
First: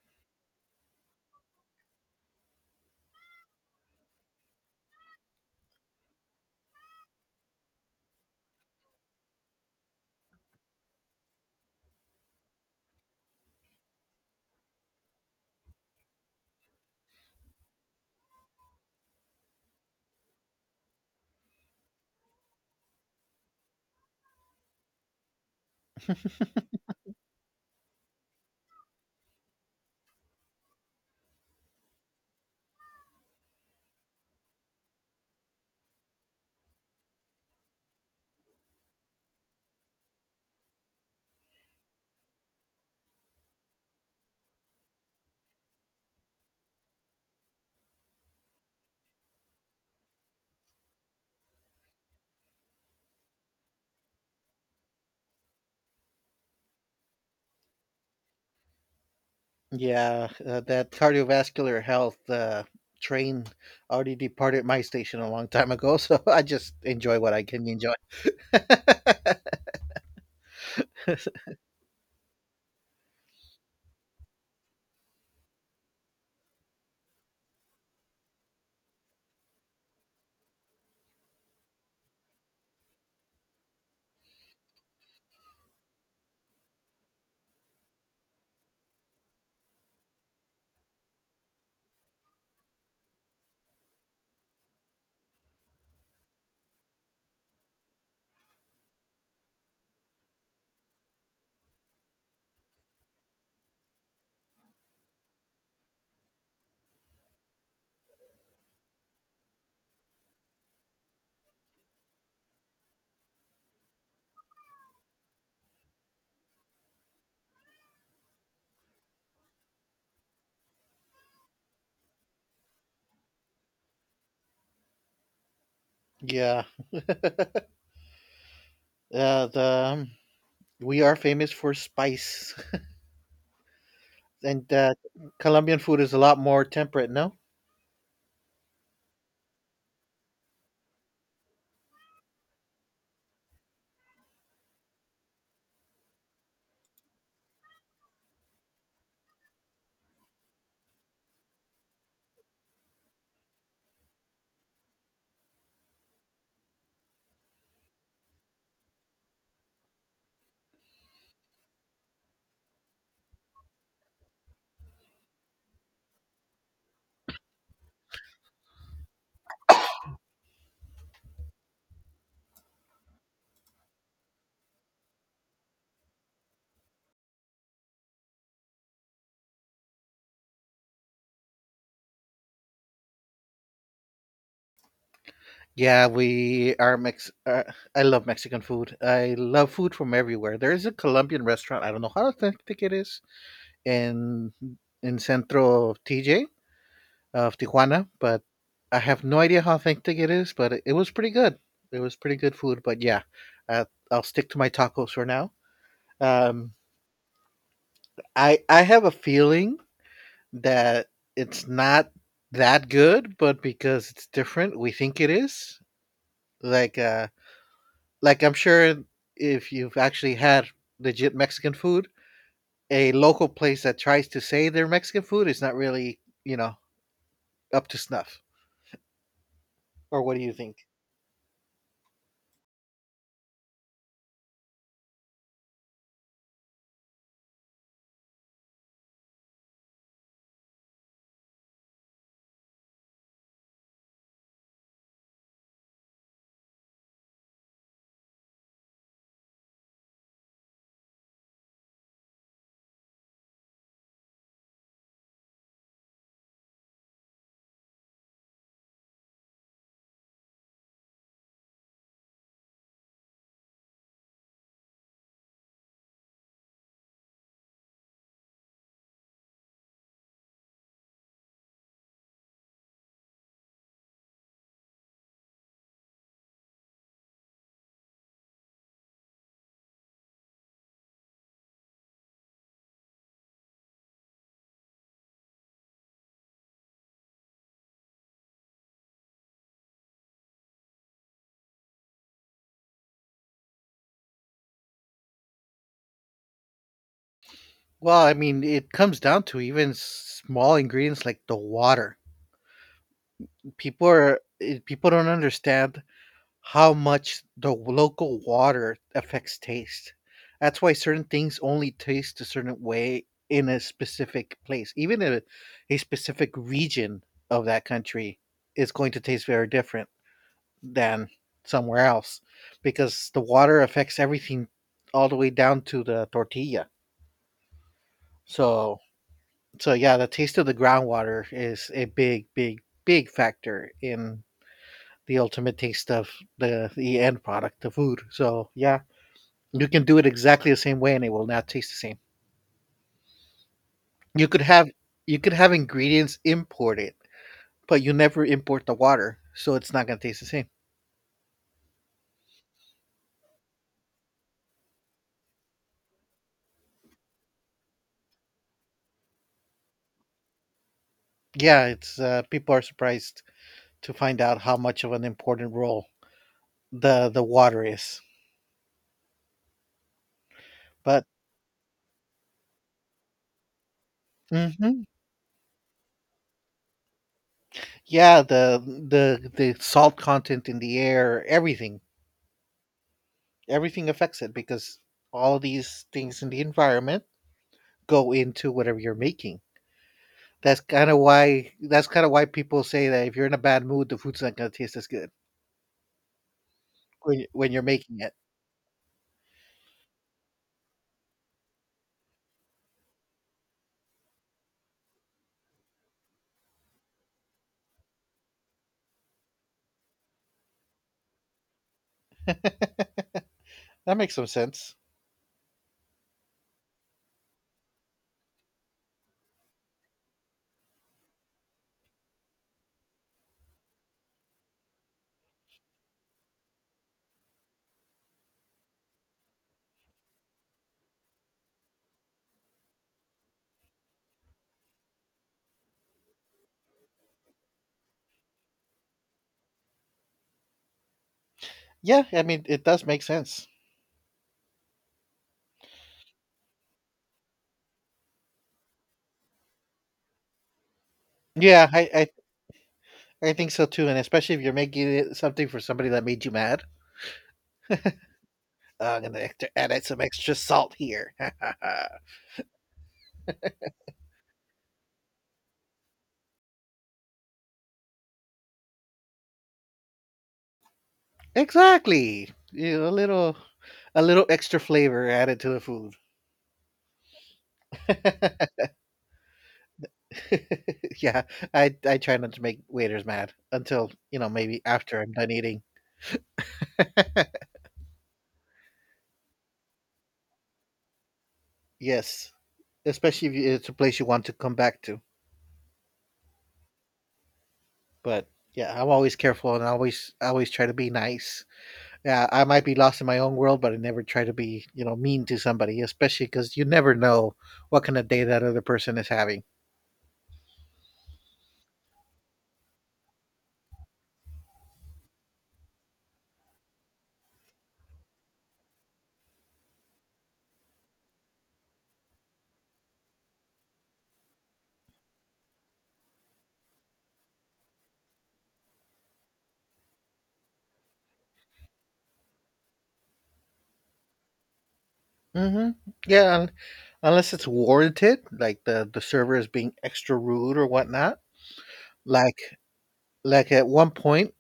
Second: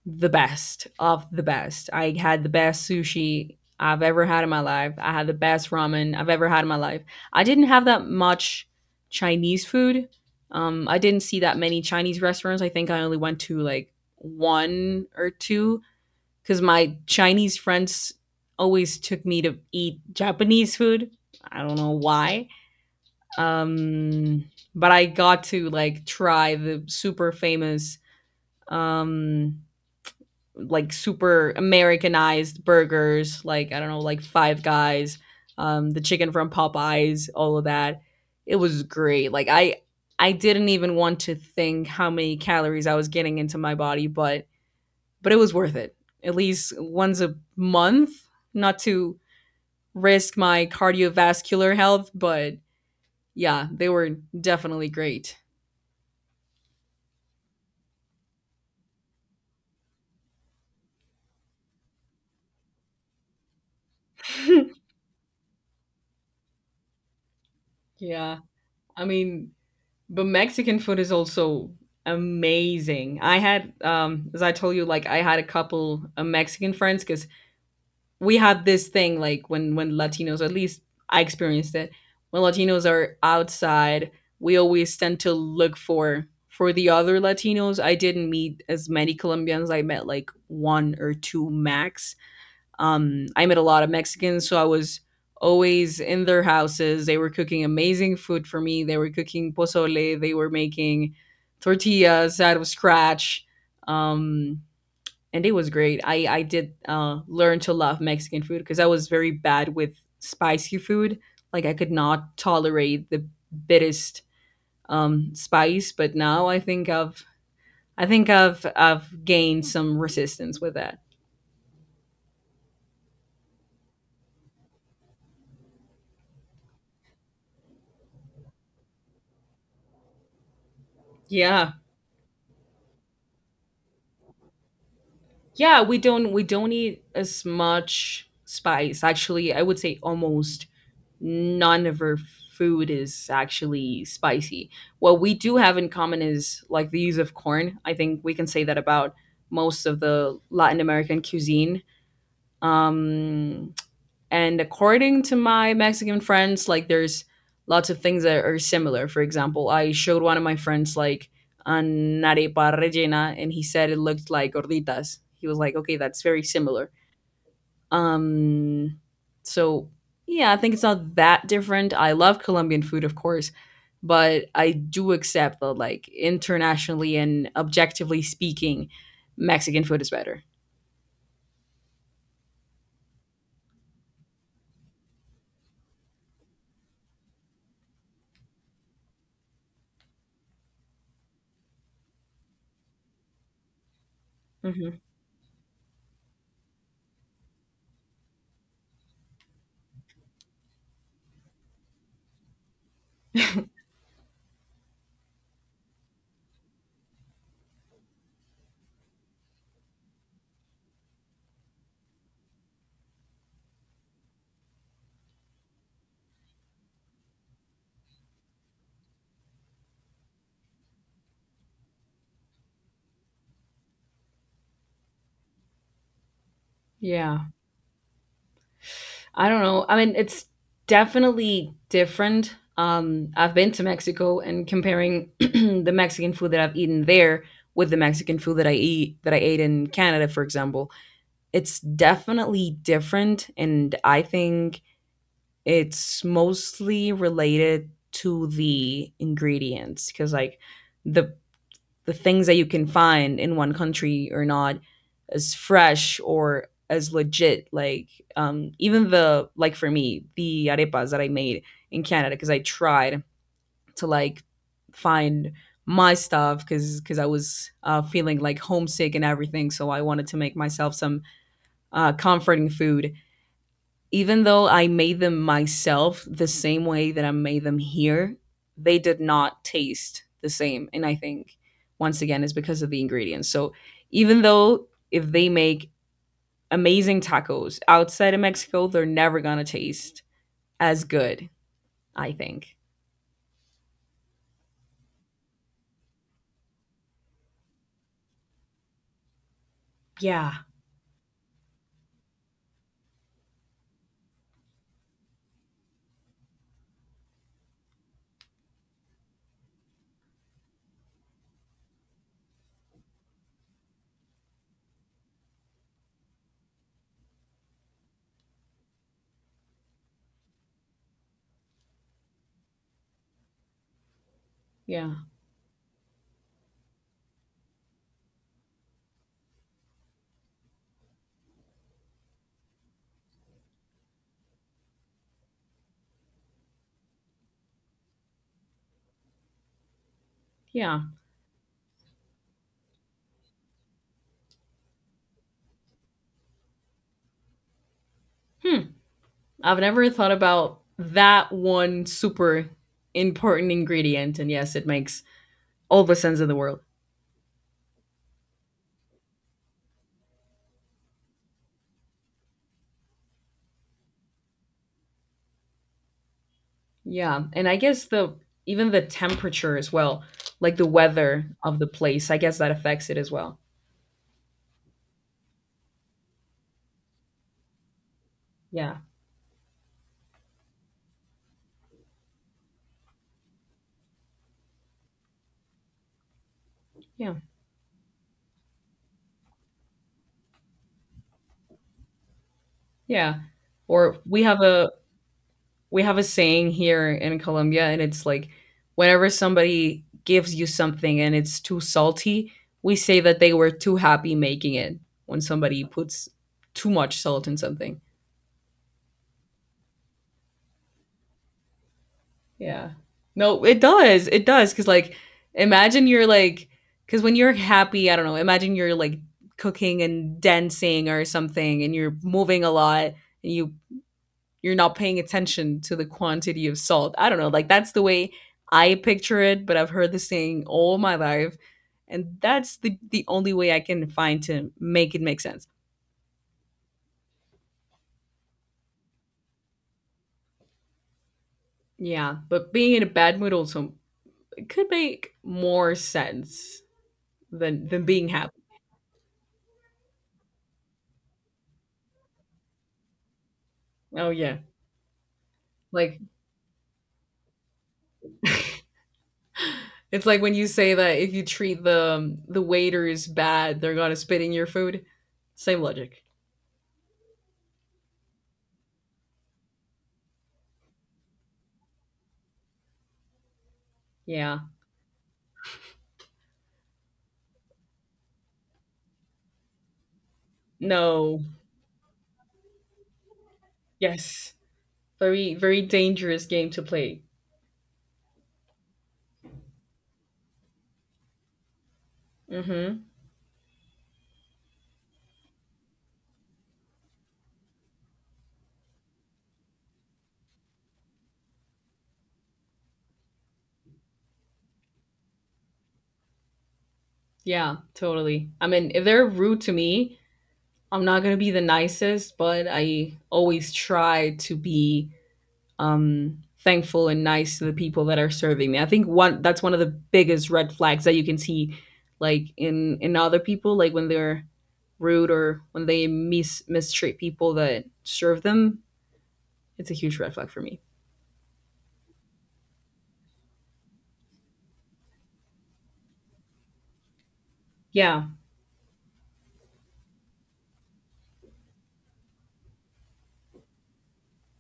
Speaker 2: the best of the best. I had the best sushi I've ever had in my life. I had the best ramen I've ever had in my life. I didn't have that much Chinese food. I didn't see that many Chinese restaurants. I think I only went to like one or two because my Chinese friends always took me to eat Japanese food. I don't know why um, but I got to like try the super famous, um, like super Americanized burgers, like I don't know, like Five Guys, the chicken from Popeyes, all of that. It was great. Like I didn't even want to think how many calories I was getting into my body, but it was worth it. At least once a month, not to risk my cardiovascular health, but yeah, they were definitely great.
Speaker 1: Yeah, that cardiovascular health train already departed
Speaker 2: *laughs*
Speaker 1: my station a long time ago, so *laughs* I just enjoy what I can enjoy.
Speaker 2: Yeah. I mean, but Mexican food is
Speaker 1: *laughs*
Speaker 2: also amazing. I had as I told you, like I had a couple of Mexican friends cuz we had this thing like when Latinos, at least I experienced it, when Latinos are outside, we always tend to look for the other Latinos. I didn't meet as many Colombians. I met like one or two max. I met a lot of Mexicans, so I was always in their houses. They were cooking amazing food for me. They were cooking pozole. They were making tortillas out of scratch. Um, and it was great. I did learn to love Mexican food because I was very bad with spicy food. Like I could not tolerate the bittest spice, but now I think I've gained some resistance with that.
Speaker 1: yeah, the we are famous
Speaker 2: Yeah,
Speaker 1: for spice, and Colombian
Speaker 2: yeah,
Speaker 1: food is a lot
Speaker 2: we
Speaker 1: more
Speaker 2: don't need
Speaker 1: temperate. No,
Speaker 2: as much spice. Actually, I would say almost none of our food is actually spicy. What we do have in common is like the use of corn. I think we can say that about most of the Latin American cuisine. Um and according to my Mexican friends, like there's lots of things that are similar. For example, I showed one of my friends like an arepa rellena, and he said it looked like gorditas. He was like, "Okay, that's very similar." Um, so yeah, I think it's not that different. I love Colombian food, of course, but I do accept that, like internationally and objectively speaking, Mexican food is better.
Speaker 1: yeah, we are Mex. I love Mexican food. I love food from everywhere. There is a Colombian restaurant. I don't know how authentic it is in
Speaker 2: Hmm.
Speaker 1: in Centro TJ. Of Tijuana, but I have no idea how authentic it is, but it was pretty good. It was pretty good food, but yeah, uh, I'll stick to my tacos for now. Um, I have a feeling that it's not that good, but because it's different, we think it is. Like uh, like I'm sure if you've actually had legit Mexican food, a local place that tries to say they're Mexican food is not really you know
Speaker 2: Yeah.
Speaker 1: up to snuff.
Speaker 2: I don't know. I mean,
Speaker 1: Or what do
Speaker 2: it's
Speaker 1: you think?
Speaker 2: definitely different. I've been to Mexico and comparing *clears throat* the Mexican food that I've eaten there with the Mexican food that I eat that I ate in Canada, for example, it's definitely different, and I think it's mostly related to the ingredients because like the the things that you can find in one country are not as fresh or as legit like even the like for me the arepas that I made in canada because I tried to like find my stuff because I was feeling like homesick and everything so I wanted to make myself some comforting food even though I made them myself the same way that I made them here, they did not taste the same. And I think once again it's because of the ingredients. So even though if they make amazing tacos outside of Mexico, they're never gonna taste as good, I think.
Speaker 1: Well, I mean, it comes down to even
Speaker 2: Yeah.
Speaker 1: small ingredients like the water. People are people don't understand how much the local water affects taste. That's why certain things only taste a certain way in a specific place. Even a specific region of that country is going to taste very different than somewhere else because the water affects everything
Speaker 2: Yeah.
Speaker 1: all the way down to the tortilla. So, So yeah, the taste of the groundwater is a big, big, big factor in the ultimate taste of the end product, the food. So yeah, you can do it exactly the same
Speaker 2: Yeah.
Speaker 1: way, and it will not taste the same. You could have you could have ingredients imported, but you never
Speaker 2: Hmm.
Speaker 1: import the water, so
Speaker 2: I've
Speaker 1: it's not
Speaker 2: never
Speaker 1: gonna
Speaker 2: thought
Speaker 1: taste the same.
Speaker 2: about that one super important ingredient. And yes, it makes all the sense in the world.
Speaker 1: Yeah, it's people are surprised to find out how much of an important role the
Speaker 2: Yeah,
Speaker 1: the
Speaker 2: and I
Speaker 1: water
Speaker 2: guess
Speaker 1: is,
Speaker 2: the even the temperature as well, like the
Speaker 1: but.
Speaker 2: weather of the place, I guess that affects it as well.
Speaker 1: Hmm yeah, the
Speaker 2: Yeah.
Speaker 1: the the salt content in the air, everything affects it because all of these things in the environment
Speaker 2: Yeah.
Speaker 1: go into whatever you're making. That's kind of why people say that if
Speaker 2: Yeah.
Speaker 1: you're in a bad mood,
Speaker 2: Or
Speaker 1: the food's not going to taste as good
Speaker 2: we have a saying here in
Speaker 1: when when you're
Speaker 2: Colombia and
Speaker 1: making
Speaker 2: it's
Speaker 1: it.
Speaker 2: like whenever somebody gives you something and it's too salty, we say that they were too happy making it when somebody puts too much salt in something. Yeah. No, it
Speaker 1: That
Speaker 2: does.
Speaker 1: makes
Speaker 2: It
Speaker 1: some
Speaker 2: does. Cause
Speaker 1: sense.
Speaker 2: like imagine you're like because when you're happy, I don't know, imagine you're like cooking and dancing or something and you're moving a lot and you you're not paying attention to the quantity of salt. I don't know, like that's the way I picture it, but I've heard this saying all my life. And that's the only way I can find to make it make sense.
Speaker 1: Yeah,
Speaker 2: Yeah.
Speaker 1: I mean
Speaker 2: But
Speaker 1: it
Speaker 2: being in
Speaker 1: does
Speaker 2: a
Speaker 1: make
Speaker 2: bad mood
Speaker 1: sense.
Speaker 2: also it could make more sense than being happy.
Speaker 1: Yeah, I think so too, and
Speaker 2: Oh
Speaker 1: especially
Speaker 2: yeah.
Speaker 1: if you're making it something for somebody
Speaker 2: Like
Speaker 1: that made you mad. I'm gonna add some
Speaker 2: it's like when
Speaker 1: extra
Speaker 2: you say
Speaker 1: salt
Speaker 2: that if
Speaker 1: here.
Speaker 2: you
Speaker 1: *laughs*
Speaker 2: treat the waiters bad, they're gonna spit in your food. Same logic.
Speaker 1: Exactly, you know, a little
Speaker 2: Yeah.
Speaker 1: extra flavor added to the food. *laughs* *laughs*
Speaker 2: No.
Speaker 1: yeah, I try not to make waiters mad until you know
Speaker 2: Yes.
Speaker 1: maybe after I'm done
Speaker 2: Very very
Speaker 1: eating.
Speaker 2: dangerous game to play.
Speaker 1: Yes,
Speaker 2: Mm-hmm.
Speaker 1: especially if it's a place you want to come back to. But yeah, I'm always careful and I always try to be nice. Yeah, I might be lost in my own world, but I never try to be you know mean to somebody, especially because you never know
Speaker 2: Yeah.
Speaker 1: what kind of day
Speaker 2: Totally.
Speaker 1: that
Speaker 2: I
Speaker 1: other
Speaker 2: mean, if
Speaker 1: person
Speaker 2: they're
Speaker 1: is
Speaker 2: rude
Speaker 1: having.
Speaker 2: to me, I'm not gonna be the nicest, but I always try to be um thankful and nice to the people that are serving me. I think one of the biggest red flags that you can see like in other people like when they're rude or when they mistreat people that serve them. It's a huge red flag for me.
Speaker 1: Hmm Yeah, unless it's
Speaker 2: Yeah.
Speaker 1: warranted, like the server is being extra rude or whatnot. Like like at one point,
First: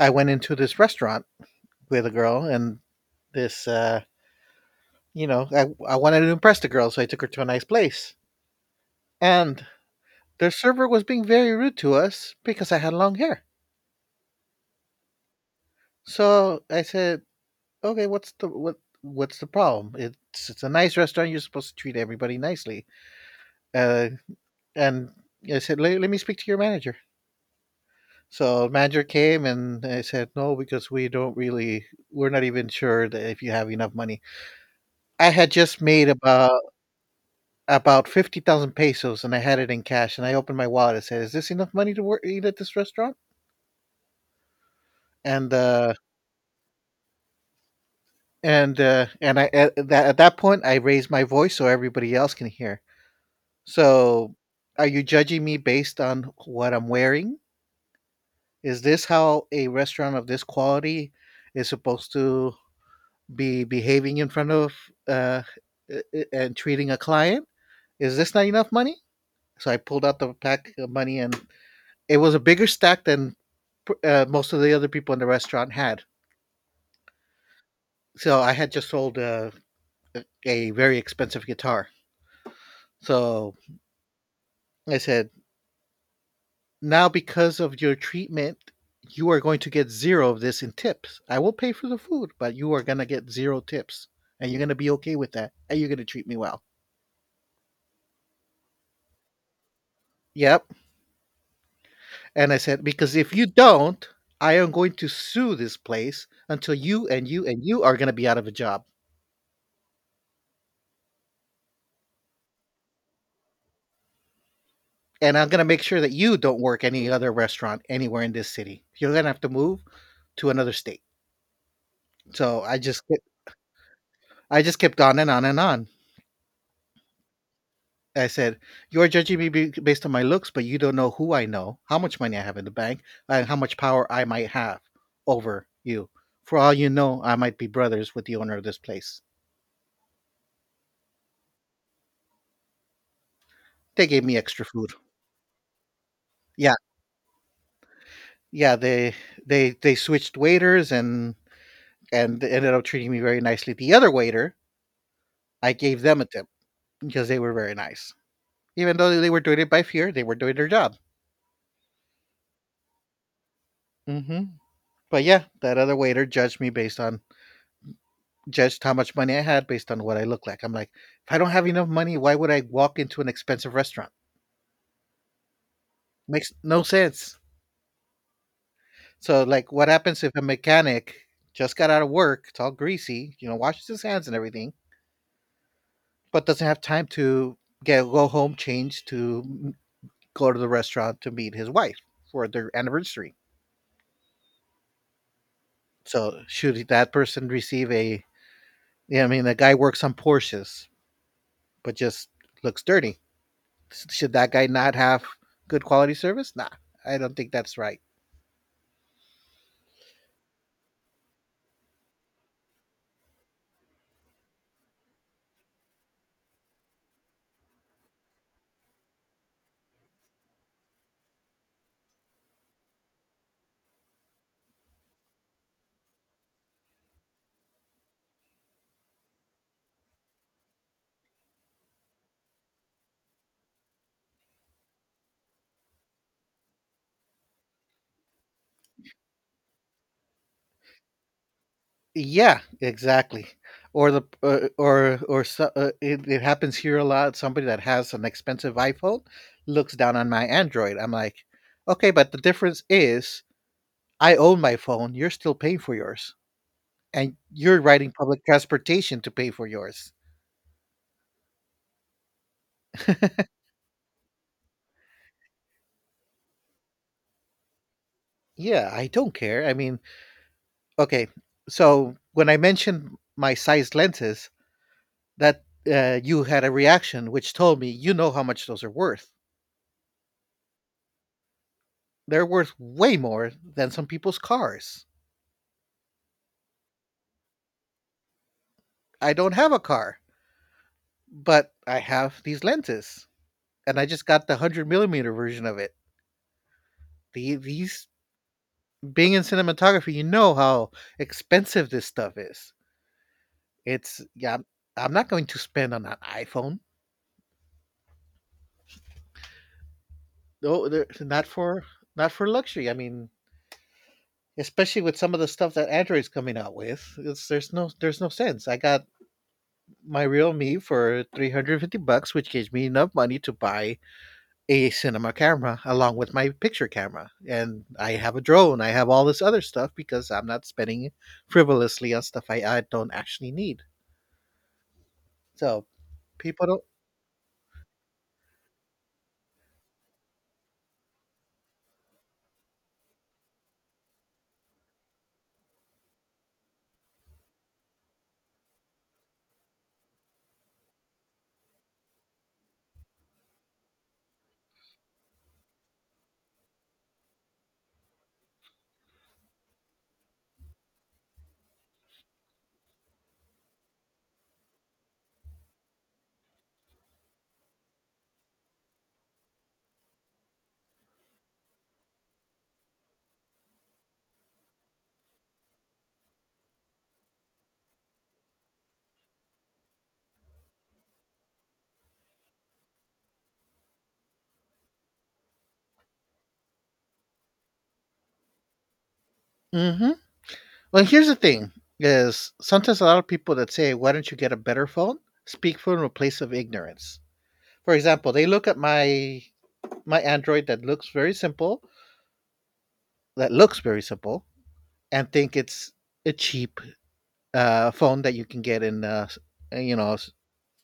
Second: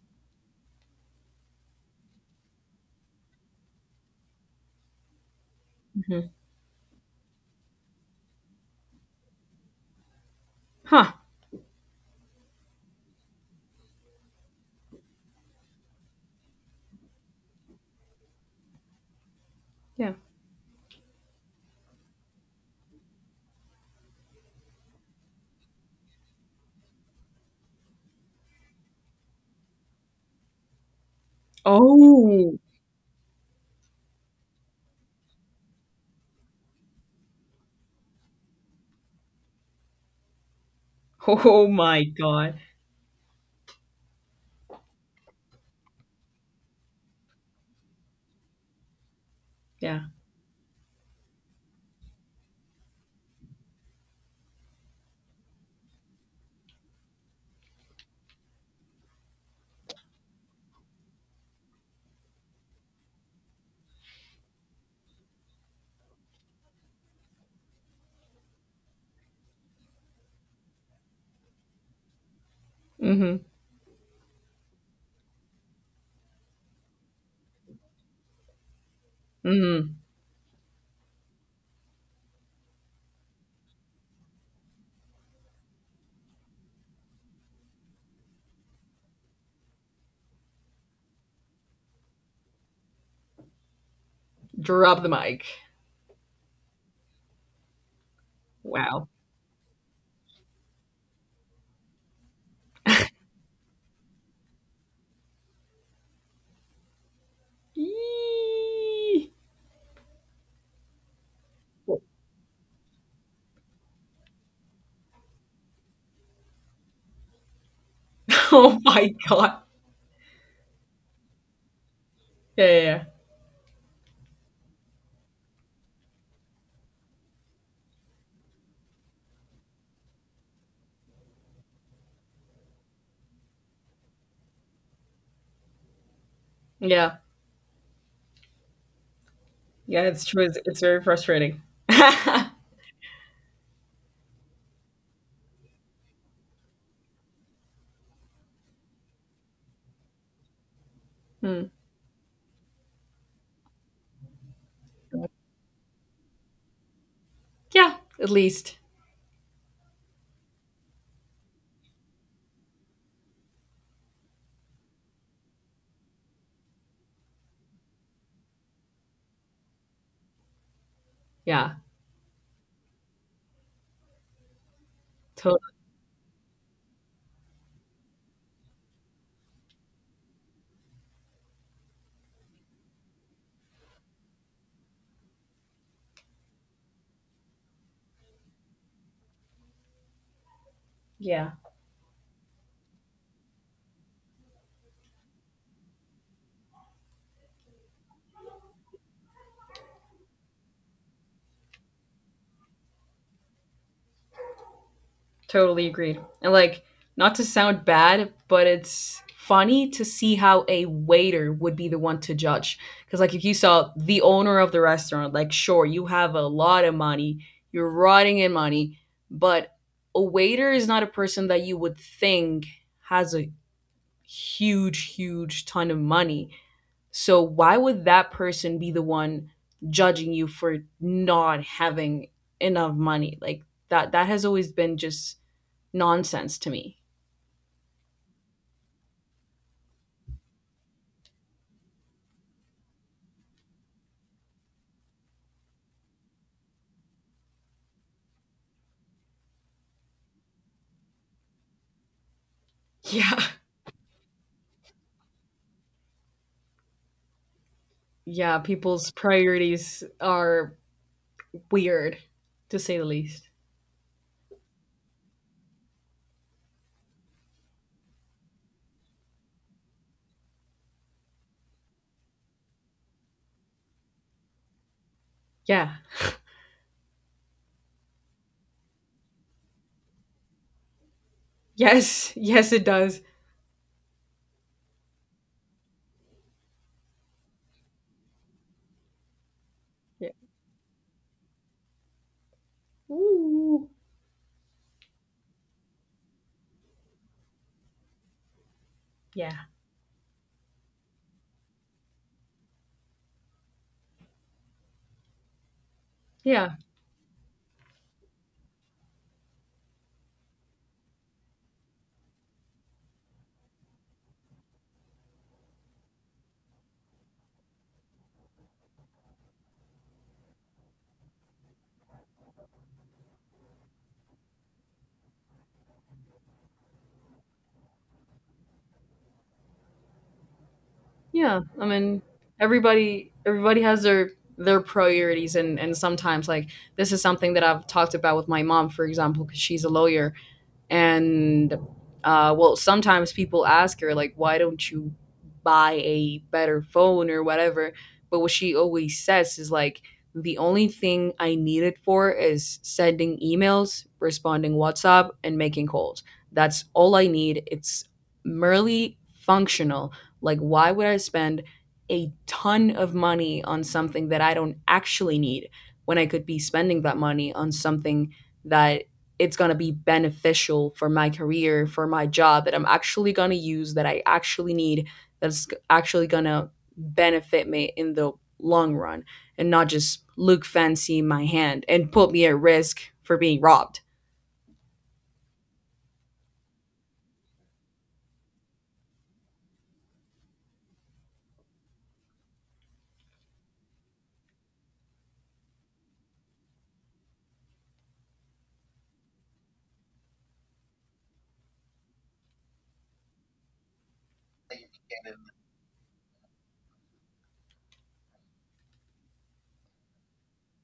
Speaker 1: I went into this restaurant with a girl, and this, uh, you know, I wanted to
Speaker 2: Mhm.
Speaker 1: impress the girl, so I took her to a nice place. And their server was
Speaker 2: Huh.
Speaker 1: being very rude to us because I had long hair. So I said, "Okay, what's the what? What's the problem?
Speaker 2: Yeah.
Speaker 1: It's a nice restaurant. You're supposed to treat everybody nicely." Uh, and I said, "Let me speak to your manager." So manager came and I said, "No, because we don't really, we're not
Speaker 2: Oh. *laughs*
Speaker 1: even sure that if you have enough money." I had just made about 50,000 pesos and I had it in cash and I opened my wallet and said, "Is this
Speaker 2: Oh
Speaker 1: enough money
Speaker 2: my
Speaker 1: to work, eat at
Speaker 2: god.
Speaker 1: this restaurant?" And uh and I
Speaker 2: Yeah.
Speaker 1: at that point I raised my voice so everybody else can hear. So, are you judging me based on what I'm wearing? Is this how a restaurant of this quality is supposed to be behaving in front of uh and treating a client? Is this not enough money? So I pulled out the pack of money and it was a bigger stack than
Speaker 2: Mhm.
Speaker 1: most of the other people in the restaurant had. So I had just sold
Speaker 2: Mhm.
Speaker 1: a very expensive guitar. So I said, now because of your treatment, you are going to get zero of this in tips. I will pay for the food, but you are going to get zero tips. And you're going to be
Speaker 2: Drop the
Speaker 1: okay with
Speaker 2: mic.
Speaker 1: that. And you're going to treat me well.
Speaker 2: Wow.
Speaker 1: Yep. And I said, because if you don't, I am going to sue this place until you are going to be out of a job.
Speaker 2: Eee. *laughs*
Speaker 1: And I'm gonna make sure that you don't work any other restaurant anywhere in this
Speaker 2: Oh
Speaker 1: city.
Speaker 2: my
Speaker 1: You're gonna have to
Speaker 2: god.
Speaker 1: move to another state. So
Speaker 2: Yeah, yeah, yeah.
Speaker 1: I just kept on and on and on. I said, "You are judging me based on my looks, but you don't know who I know, how much money I have in the bank, and how much power I might have over you. For all you
Speaker 2: Yeah.
Speaker 1: know, I might be brothers with the owner of this place."
Speaker 2: Yeah, it's true. It's very frustrating. *laughs*
Speaker 1: They gave me extra food. Yeah, yeah. They they switched waiters
Speaker 2: Hmm.
Speaker 1: and they ended up treating me very nicely. The other waiter, I gave them a tip because they were very
Speaker 2: Yeah,
Speaker 1: nice.
Speaker 2: at least.
Speaker 1: Even though they were doing it by fear, they were doing their job. Hmm But yeah, that other waiter judged me based on judged how much money I had based on what I look like. I'm like, if I don't have
Speaker 2: Yeah,
Speaker 1: enough money, why would I walk into an expensive restaurant?
Speaker 2: totally.
Speaker 1: Makes no sense. So like, what happens if a mechanic just got out of work? It's all greasy, you know, washes his hands and everything, but doesn't have time to get change to go to the restaurant to
Speaker 2: Yeah,
Speaker 1: meet his wife for their anniversary. So should that person receive a yeah, I mean, the guy works on Porsches. But just looks dirty. Should that guy not have good
Speaker 2: totally
Speaker 1: quality
Speaker 2: agreed. And
Speaker 1: service? Nah,
Speaker 2: like,
Speaker 1: I
Speaker 2: not
Speaker 1: don't
Speaker 2: to
Speaker 1: think that's
Speaker 2: sound
Speaker 1: right.
Speaker 2: bad, but it's funny to see how a waiter would be the one to judge. Because like, if you saw the owner of the restaurant, like, sure, you have a lot of money, you're rotting in money, but a waiter is not a person that you would think has a huge, huge ton of money. So why would that person be the one judging you for not having enough money? Like that has always been just nonsense to me.
Speaker 1: Yeah, exactly. Or the or so, it, it happens here a lot. Somebody that has an expensive iPhone looks down on my Android. I'm like, okay, but the difference
Speaker 2: Yeah.
Speaker 1: is I own my phone. You're still paying for yours, and you're riding public
Speaker 2: Yeah, people's
Speaker 1: transportation to pay for
Speaker 2: priorities
Speaker 1: yours.
Speaker 2: are weird to say the least.
Speaker 1: Yeah, I don't care. I mean, okay. So when I mentioned my size lenses, that
Speaker 2: Yeah.
Speaker 1: you had a reaction which told me you know how much those are worth.
Speaker 2: Yes.
Speaker 1: They're
Speaker 2: Yes
Speaker 1: worth
Speaker 2: it
Speaker 1: way
Speaker 2: does.
Speaker 1: more than some people's cars. I don't have a car,
Speaker 2: Yeah.
Speaker 1: but I have these lenses,
Speaker 2: Ooh.
Speaker 1: and I just got the 100 mm millimeter version of it. The, these Being in
Speaker 2: Yeah.
Speaker 1: cinematography, you know how expensive this stuff is. It's yeah, I'm, I'm not going to spend on an
Speaker 2: Yeah.
Speaker 1: iPhone. Not for not for luxury. I mean, especially with some of the stuff that Android's coming out with, there's no sense. I got my real me for 350 bucks, which gives me enough money to buy a cinema camera along with my picture camera. And I have a drone, I have all this other stuff because I'm not spending
Speaker 2: Yeah. I
Speaker 1: frivolously on
Speaker 2: mean
Speaker 1: stuff I don't actually need.
Speaker 2: everybody has their priorities
Speaker 1: So
Speaker 2: and sometimes like
Speaker 1: people
Speaker 2: this is something that I've talked about with my mom for example because she's a lawyer and well sometimes people ask her like why don't you buy a better phone or whatever but what she always says is like the only thing I need it for is sending emails responding whatsapp and making calls that's all I need it's merely functional like why would I spend a ton of money on something that I don't actually need when I could be spending that money on something that it's going to be beneficial for my career, for my job that I'm actually going to use, that I actually need, that's actually going to benefit me in the long run and not just look fancy in my hand and put me at risk for being robbed.
Speaker 1: don't. Well, here's the thing is sometimes a lot of people that say, why don't you get a better phone, speak from a place of ignorance. For example, they look at my Android that looks very simple, and think it's a cheap phone that you can get in, uh, you know,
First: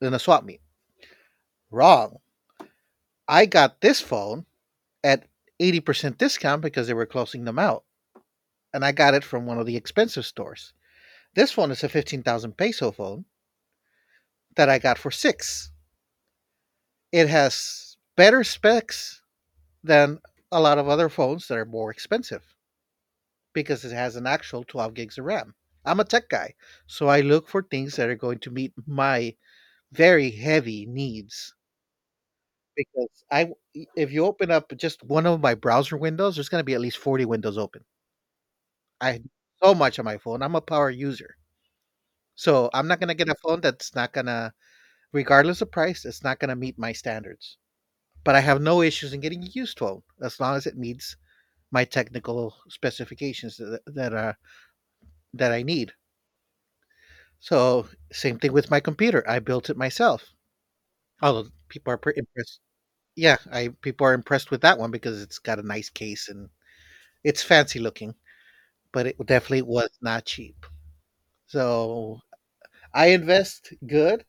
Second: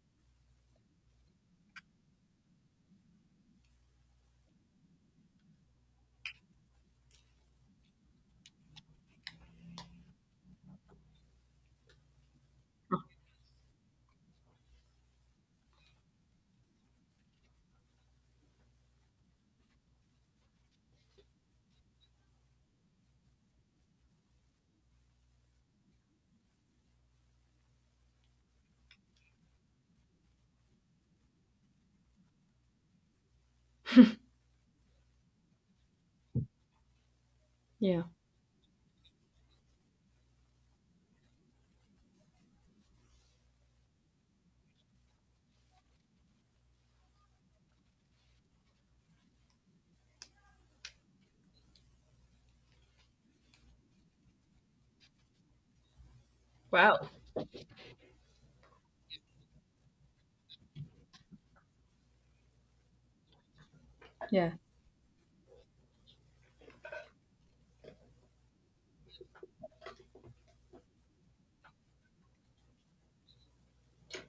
Speaker 1: in a swap meet. Wrong. I got this phone at 80% discount because they were closing them out. And I got it from one of the expensive stores. This one is a 15,000 peso phone that I got for six. It has better specs than a lot of other phones that are more expensive because it has an actual 12 gigs of RAM. I'm a tech guy, so I look for things that are going to meet my very heavy needs. Because I, if you open up just one of my browser windows, there's gonna be at least 40 windows open.
Speaker 2: Yeah.
Speaker 1: I do so much on my phone, I'm a power user. So I'm not gonna get a phone that's not gonna regardless of price, it's not gonna meet my standards. But I have no issues in getting a used phone as long as it meets my technical specifications that I need.
Speaker 2: Wow.
Speaker 1: So, same thing with my computer, I built it myself. Although people are pretty impressed. Yeah, I People are impressed
Speaker 2: Yeah.
Speaker 1: with that one because it's got a nice case and it's fancy looking, but it definitely was not cheap. So I invest good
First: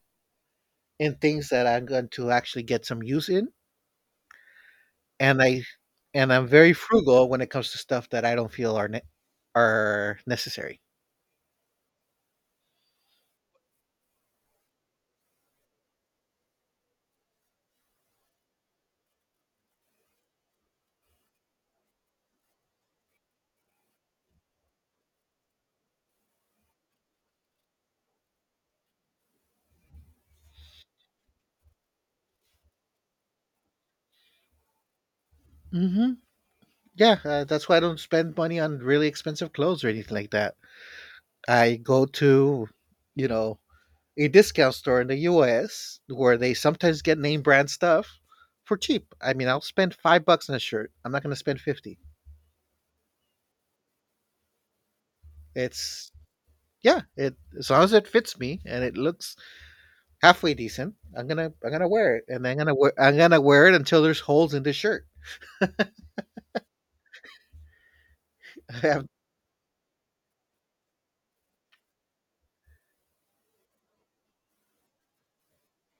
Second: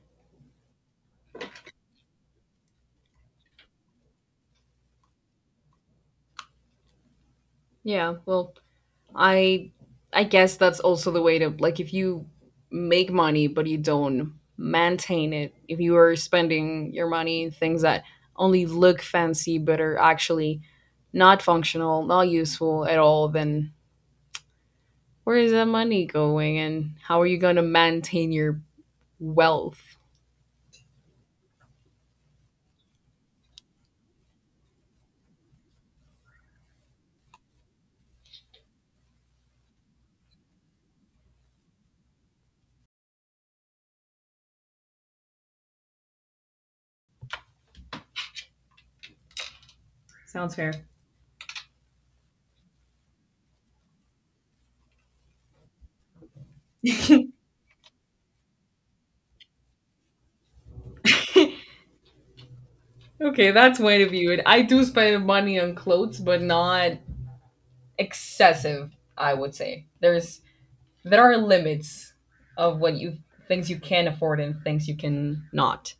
Speaker 1: in things that I'm going to actually get some use in, and I and I'm very frugal when it comes to stuff
Speaker 2: Yeah.
Speaker 1: that I don't
Speaker 2: Well,
Speaker 1: feel are
Speaker 2: I
Speaker 1: are
Speaker 2: I guess
Speaker 1: necessary.
Speaker 2: that's also the way to like if you make money but you don't maintain it, if you are spending your money in things that only look fancy but are actually not functional, not useful at all, then where is that money going and how are you going to maintain your wealth?
Speaker 1: hmm Yeah, that's why I don't spend money on really expensive clothes or anything like that. I go to, you know, a discount store in the U.S. where they sometimes get name brand stuff for cheap. I mean, I'll spend $5
Speaker 2: Sounds
Speaker 1: on a
Speaker 2: fair.
Speaker 1: shirt. I'm not going to spend 50. It's yeah, it as long as it fits me and it looks halfway decent, I'm gonna wear it, and I'm gonna wear I'm gonna
Speaker 2: Okay,
Speaker 1: wear it
Speaker 2: that's my way
Speaker 1: until
Speaker 2: to
Speaker 1: there's
Speaker 2: view it.
Speaker 1: holes
Speaker 2: I
Speaker 1: in the
Speaker 2: do
Speaker 1: shirt.
Speaker 2: spend money on clothes, but not
Speaker 1: *laughs* I
Speaker 2: excessive,
Speaker 1: have-
Speaker 2: I would say. There's there are limits of what you things you can afford and things you can not.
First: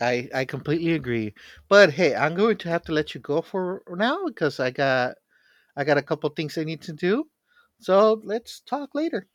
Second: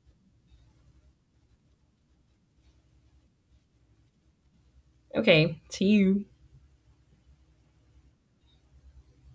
Speaker 1: I completely agree, but hey, I'm going to have to let you go for now because
Speaker 2: Okay, to
Speaker 1: I got a
Speaker 2: you.
Speaker 1: couple things I need to do. So let's talk later.